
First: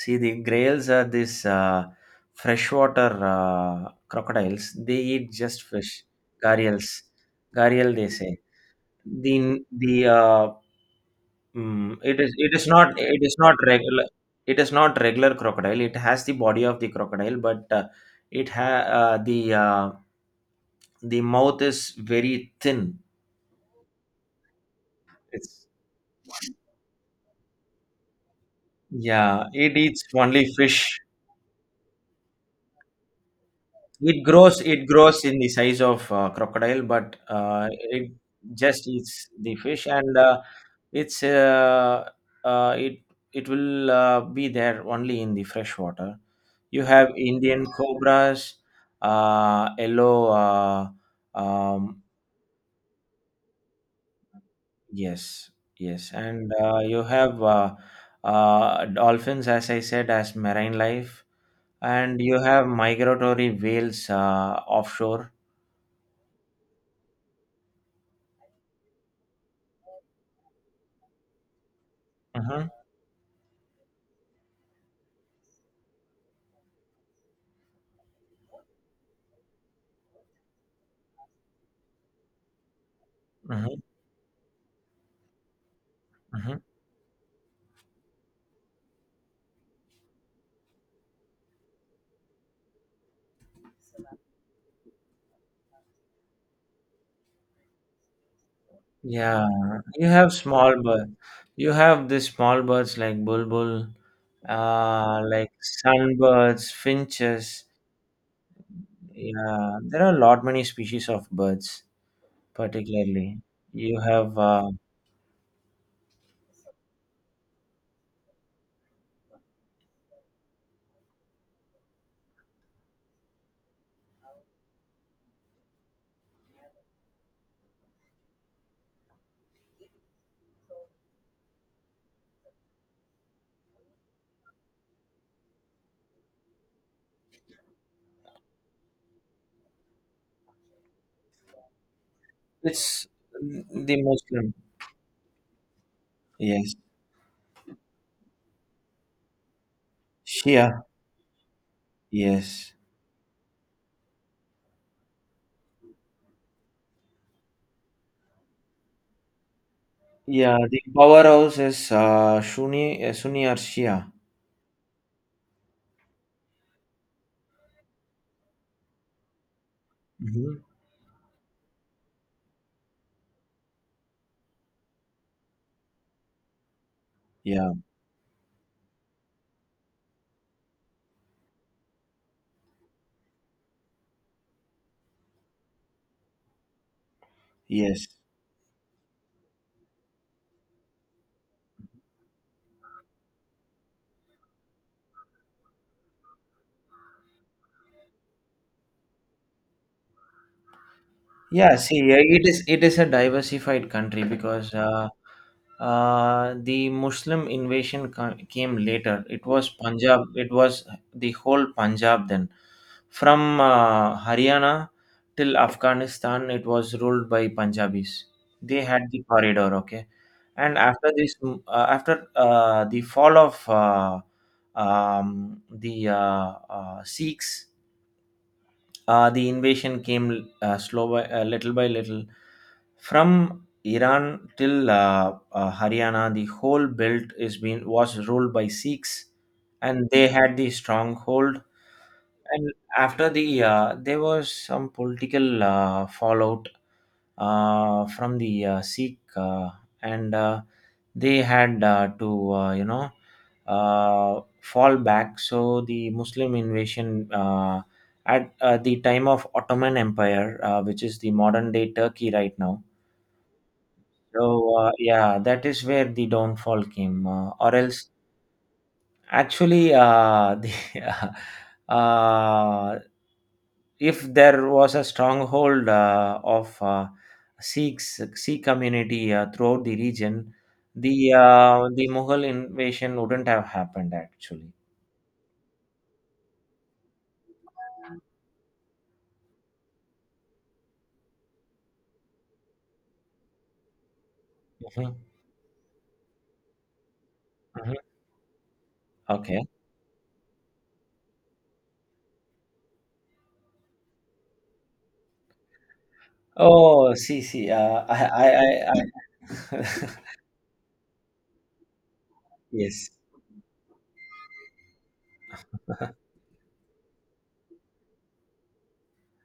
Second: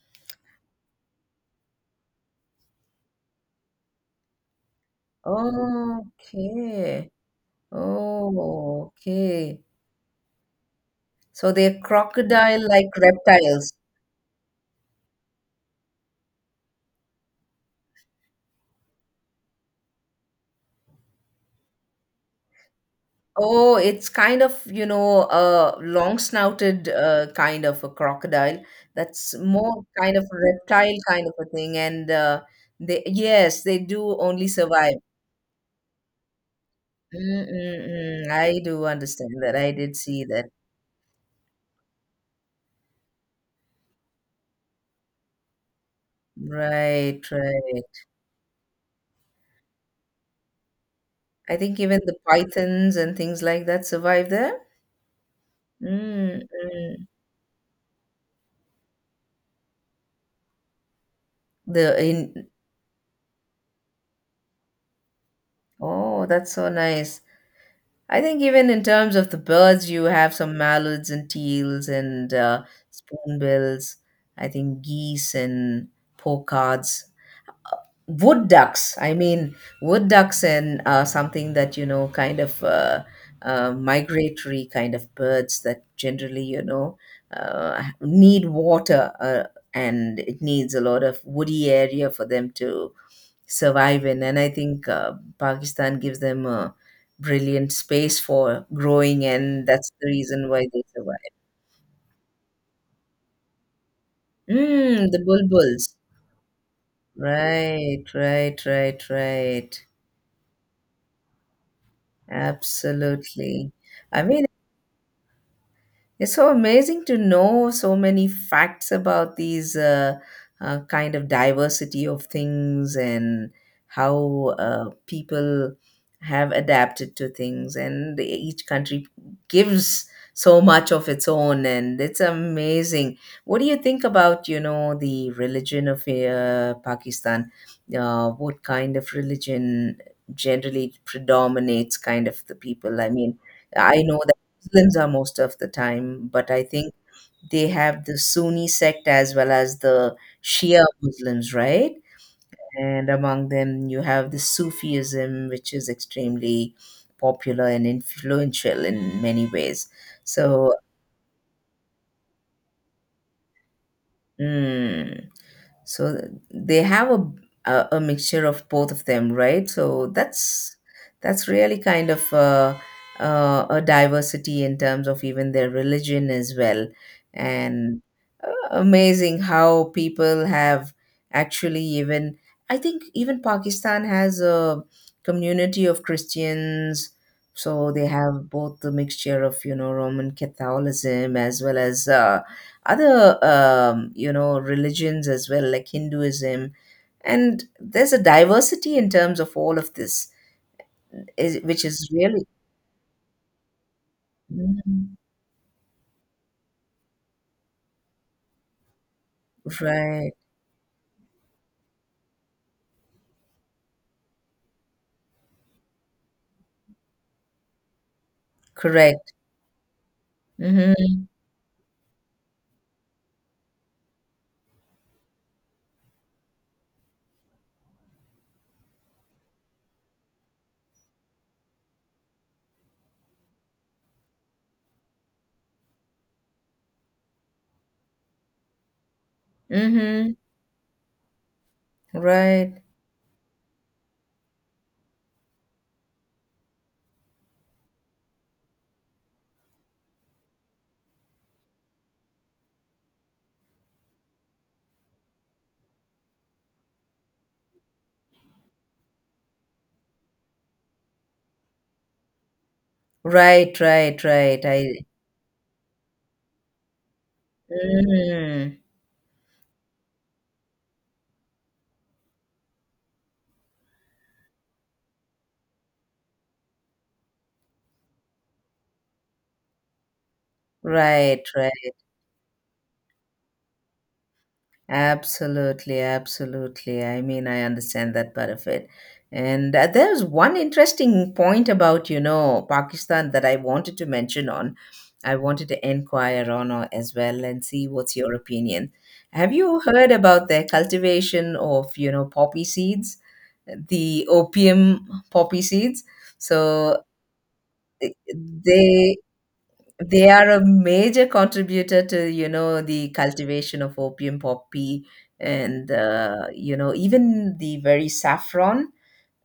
A: see, the grails are these freshwater crocodiles. They eat just fish. Gharials,
B: Okay.
A: gharial they say.
B: Oh, okay.
A: The
B: So they're
A: Mm, it is
B: crocodile-like
A: not it is not
B: reptiles.
A: regular it is not regular crocodile. It has the body of the crocodile, but it ha uh, the uh, the mouth is very thin.
B: Oh, it's kind of, you know,
A: It's.
B: a long-snouted kind of a crocodile. That's
A: Yeah. It
B: more
A: eats
B: kind of a
A: only
B: reptile
A: fish.
B: kind of a thing. And they, yes, they do
A: It
B: only
A: grows it
B: survive.
A: grows in the size of crocodile, but it
B: Mm-mm-mm. I do
A: just eats
B: understand
A: the
B: that. I
A: fish
B: did
A: and
B: see
A: uh,
B: that.
A: it's uh, uh, it it will be there only in the fresh water. You have
B: Right,
A: Indian
B: right.
A: cobras, yellow,
B: I think
A: um,
B: even the pythons and things like that survive there.
A: yes, yes, and you
B: Mm-mm.
A: have dolphins as I said as marine life,
B: The
A: and you
B: in,
A: have migratory whales offshore.
B: oh, that's so nice. I think even in terms of the birds, you have some mallards and teals and
A: Mhm,
B: spoonbills. I think geese and pocards, wood ducks. I mean, wood ducks and something that, you know, kind of
A: mhm,
B: migratory kind of birds that generally,
A: mhm.
B: need water and it needs a lot of woody area for them to survive in. And I think Pakistan gives them a brilliant space for growing,
A: Yeah,
B: and that's
A: you
B: the
A: have
B: reason why
A: small
B: they
A: birds
B: survive.
A: you have these small birds like bulbul,
B: Mm, the
A: like
B: bulbuls.
A: sunbirds, finches.
B: Right, right, right,
A: Yeah,
B: right.
A: there are a lot many species of birds. Particularly,
B: Absolutely.
A: you
B: I
A: have
B: mean, it's so amazing to know so many facts about these kind of diversity of things and how people have adapted to things, and each country gives so much of its own, and it's amazing. What do you think about, you know, the religion of Pakistan? What kind of religion generally predominates kind of the people?
A: it's
B: I mean, I
A: the
B: know that.
A: Muslim.
B: Muslims are most of the time, but I
A: Yes,
B: think they have the Sunni sect as well as the
A: Shia.
B: Shia Muslims, right?
A: Yes,
B: And among them, you have the Sufism, which is extremely popular and influential in many ways.
A: yeah.
B: So
A: The powerhouse is Sunni, Sunni or Shia.
B: mm. So they have a, a mixture of both of them, right? So
A: Hmm.
B: that's really kind of a diversity in terms of even their religion as well,
A: Yeah.
B: and uh, amazing how people have actually even I think even Pakistan has a community of Christians, so they
A: Yes.
B: have both the mixture of, you know, Roman Catholicism as well as other you know, religions as well, like Hinduism, and there's a diversity in terms of all of this is,
A: Yeah,
B: which
A: see,
B: is really
A: it is a diversified country because
B: mm,
A: the Muslim invasion came later. It was Punjab.
B: right,
A: It was the whole Punjab then, from Haryana till Afghanistan. It was ruled by Punjabis. They had the
B: correct,
A: corridor, okay. And
B: hmm,
A: after the fall of the Sikhs, the invasion came slow by little by little from Iran till Haryana. The whole belt is being was ruled by Sikhs, and they
B: hmm,
A: had the stronghold. And
B: right,
A: after the there was some political fallout from the Sikh, and they had to fall back. So the Muslim invasion at the time of Ottoman Empire, which is the modern day Turkey right now.
B: right, right, right,
A: So
B: I
A: yeah, that is where the downfall came, or else.
B: mm,
A: Actually, uh, if there was a stronghold of Sikhs, Sikh community throughout the region, the
B: right, right.
A: uh, the Mughal invasion wouldn't have happened actually.
B: Absolutely, absolutely. I mean, I understand that part of it. And there's one interesting point about, you know, Pakistan that I wanted to mention on.
A: Mhm,
B: I wanted to inquire on as well and see
A: mhm.
B: what's your opinion. Have
A: Okay.
B: you heard about their cultivation of, you know, poppy seeds, the opium poppy seeds? So
A: Oh, see, see.
B: eh,
A: I, I, I,
B: they
A: I
B: they are a major contributor to, you know, the
A: yes.
B: cultivation of opium poppy and, you know, even the very saffron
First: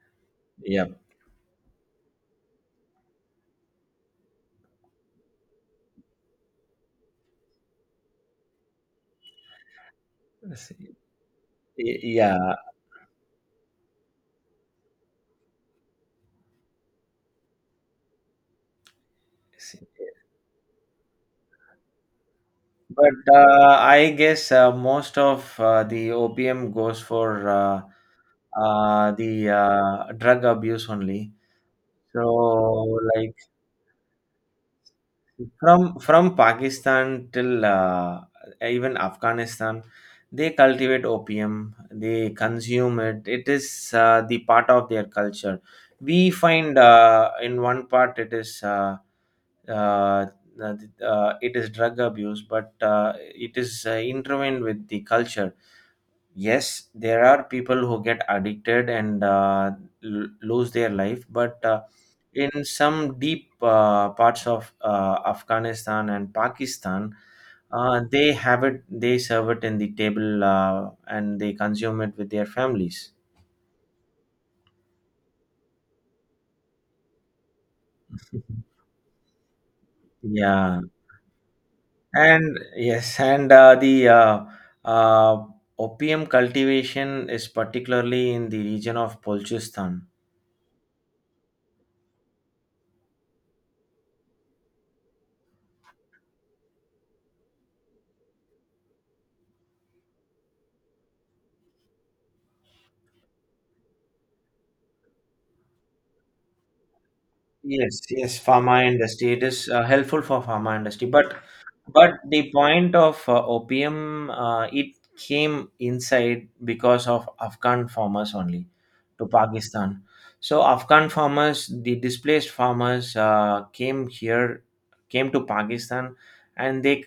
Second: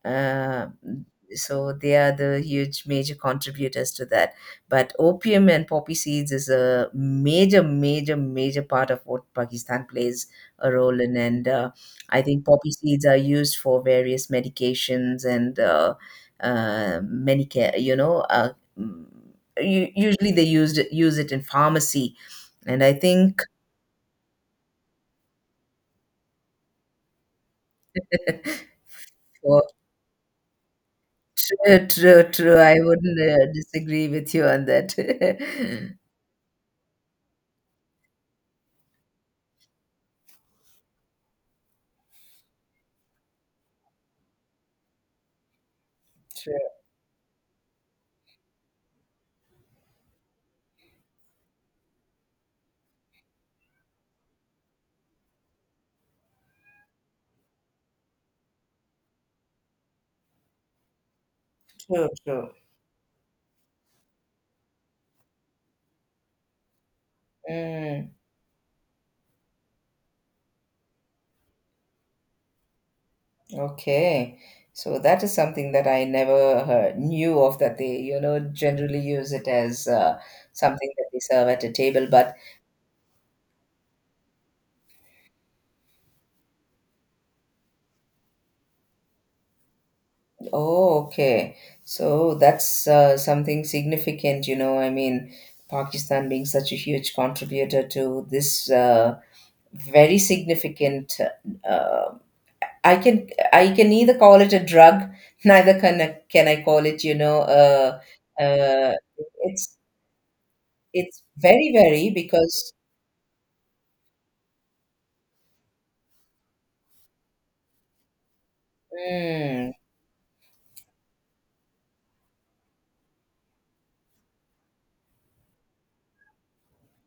B: uh,
A: Yeah.
B: so they are the huge major contributors to that, but opium and poppy seeds is a major, major, major part of what Pakistan plays a role in. And I
A: Yeah.
B: think poppy seeds are used for various medications and many care, mm,
A: See.
B: usually they use it in pharmacy, and I
A: But
B: think
A: I guess most of the opium goes for. Uh, uh, the
B: for
A: uh, drug abuse only.
B: true,
A: So
B: true, true. I wouldn't
A: like
B: disagree with you on that.
A: from Pakistan till even Afghanistan, they cultivate opium. They consume it. It is the part of their culture. We
B: True.
A: find in one part it is. Uh, it is drug abuse, but it is intertwined with the culture. Yes, there are people who get addicted and lose their life, but
B: True, true.
A: in some deep parts of Afghanistan and Pakistan,
B: Mm,
A: they serve it in the table, and they consume it with their families.
B: okay. So that is something that I never heard, knew of, that they, you know, generally use it as
A: Yeah,
B: something that they serve at a table. But
A: and yes, and the uh, opium cultivation is particularly in the region of Balochistan.
B: oh, okay. So that's something significant, you know. I mean, Pakistan being such a huge contributor to this very significant. Uh, I can, I can neither call it a drug, neither can I, can I call it, you know,
A: Yes, yes, pharma
B: uh,
A: industry. It is
B: it's
A: helpful for pharma industry,
B: It's
A: but
B: very, very
A: but the
B: because,
A: point of opium, it came inside because of Afghan farmers only to
B: mm,
A: Pakistan. So Afghan farmers, the displaced farmers, came here, came to Pakistan, and they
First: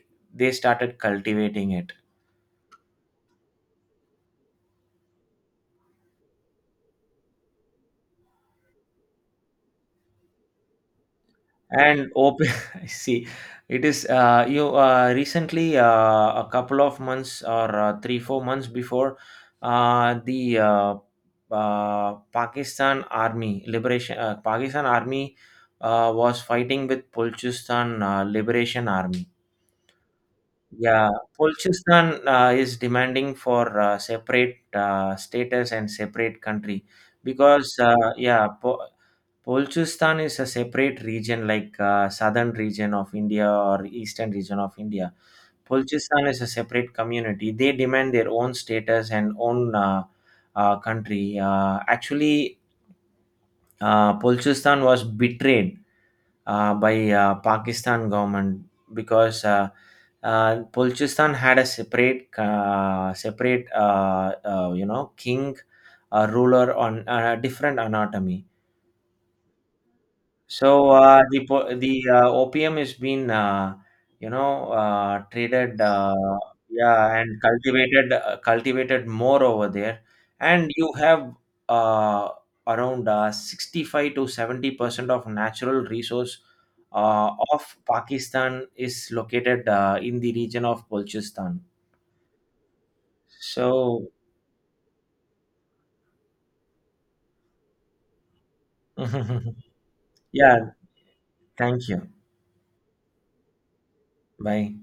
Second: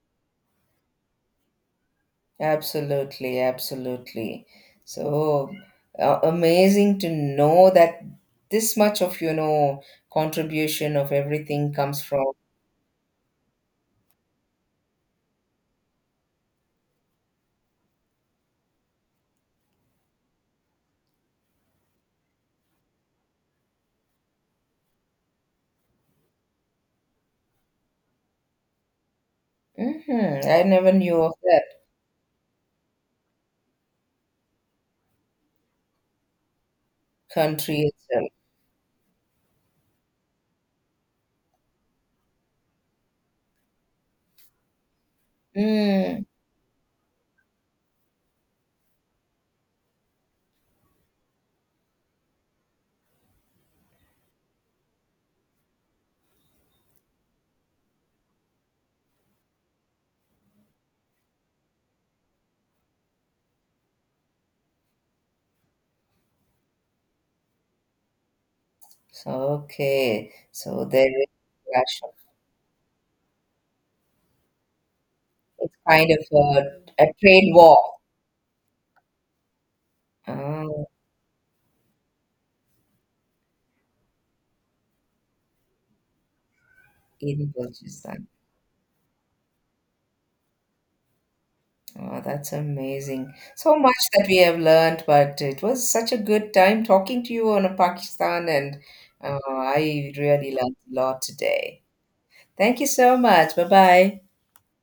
A: they started cultivating it.
B: absolutely, absolutely. So amazing to know that this much of, you know, contribution of everything comes
A: And
B: from.
A: open I see. It is you Recently, a couple of months or 3 4 months before, the Pakistan army was fighting with Pulchistan Liberation Army.
B: Hmm, I never
A: Yeah,
B: knew of that
A: Pulchistan is demanding for separate status and separate country, because
B: country itself.
A: yeah, Balochistan is a separate region, like southern region of India or eastern region of India.
B: Mm.
A: Balochistan is a separate community. They demand their own status and own country. Actually, Balochistan was betrayed by Pakistan government because Balochistan had a separate, king, ruler on a different anatomy.
B: So, okay.
A: So
B: So there is
A: the
B: clash.
A: uh, opium has been
B: It's
A: traded,
B: kind of a
A: yeah, and
B: trade war.
A: cultivated more over there, and
B: Oh,
A: you have uh, around 65 to 70% of natural resource
B: in
A: of
B: Balochistan.
A: Pakistan is located in the region of Balochistan.
B: Oh, that's amazing. So much
A: So
B: that we have learned, but it was such a good time talking to you on Pakistan, and I really
A: yeah,
B: learned a lot today.
A: thank you.
B: Thank you so much. Bye bye.
A: Bye.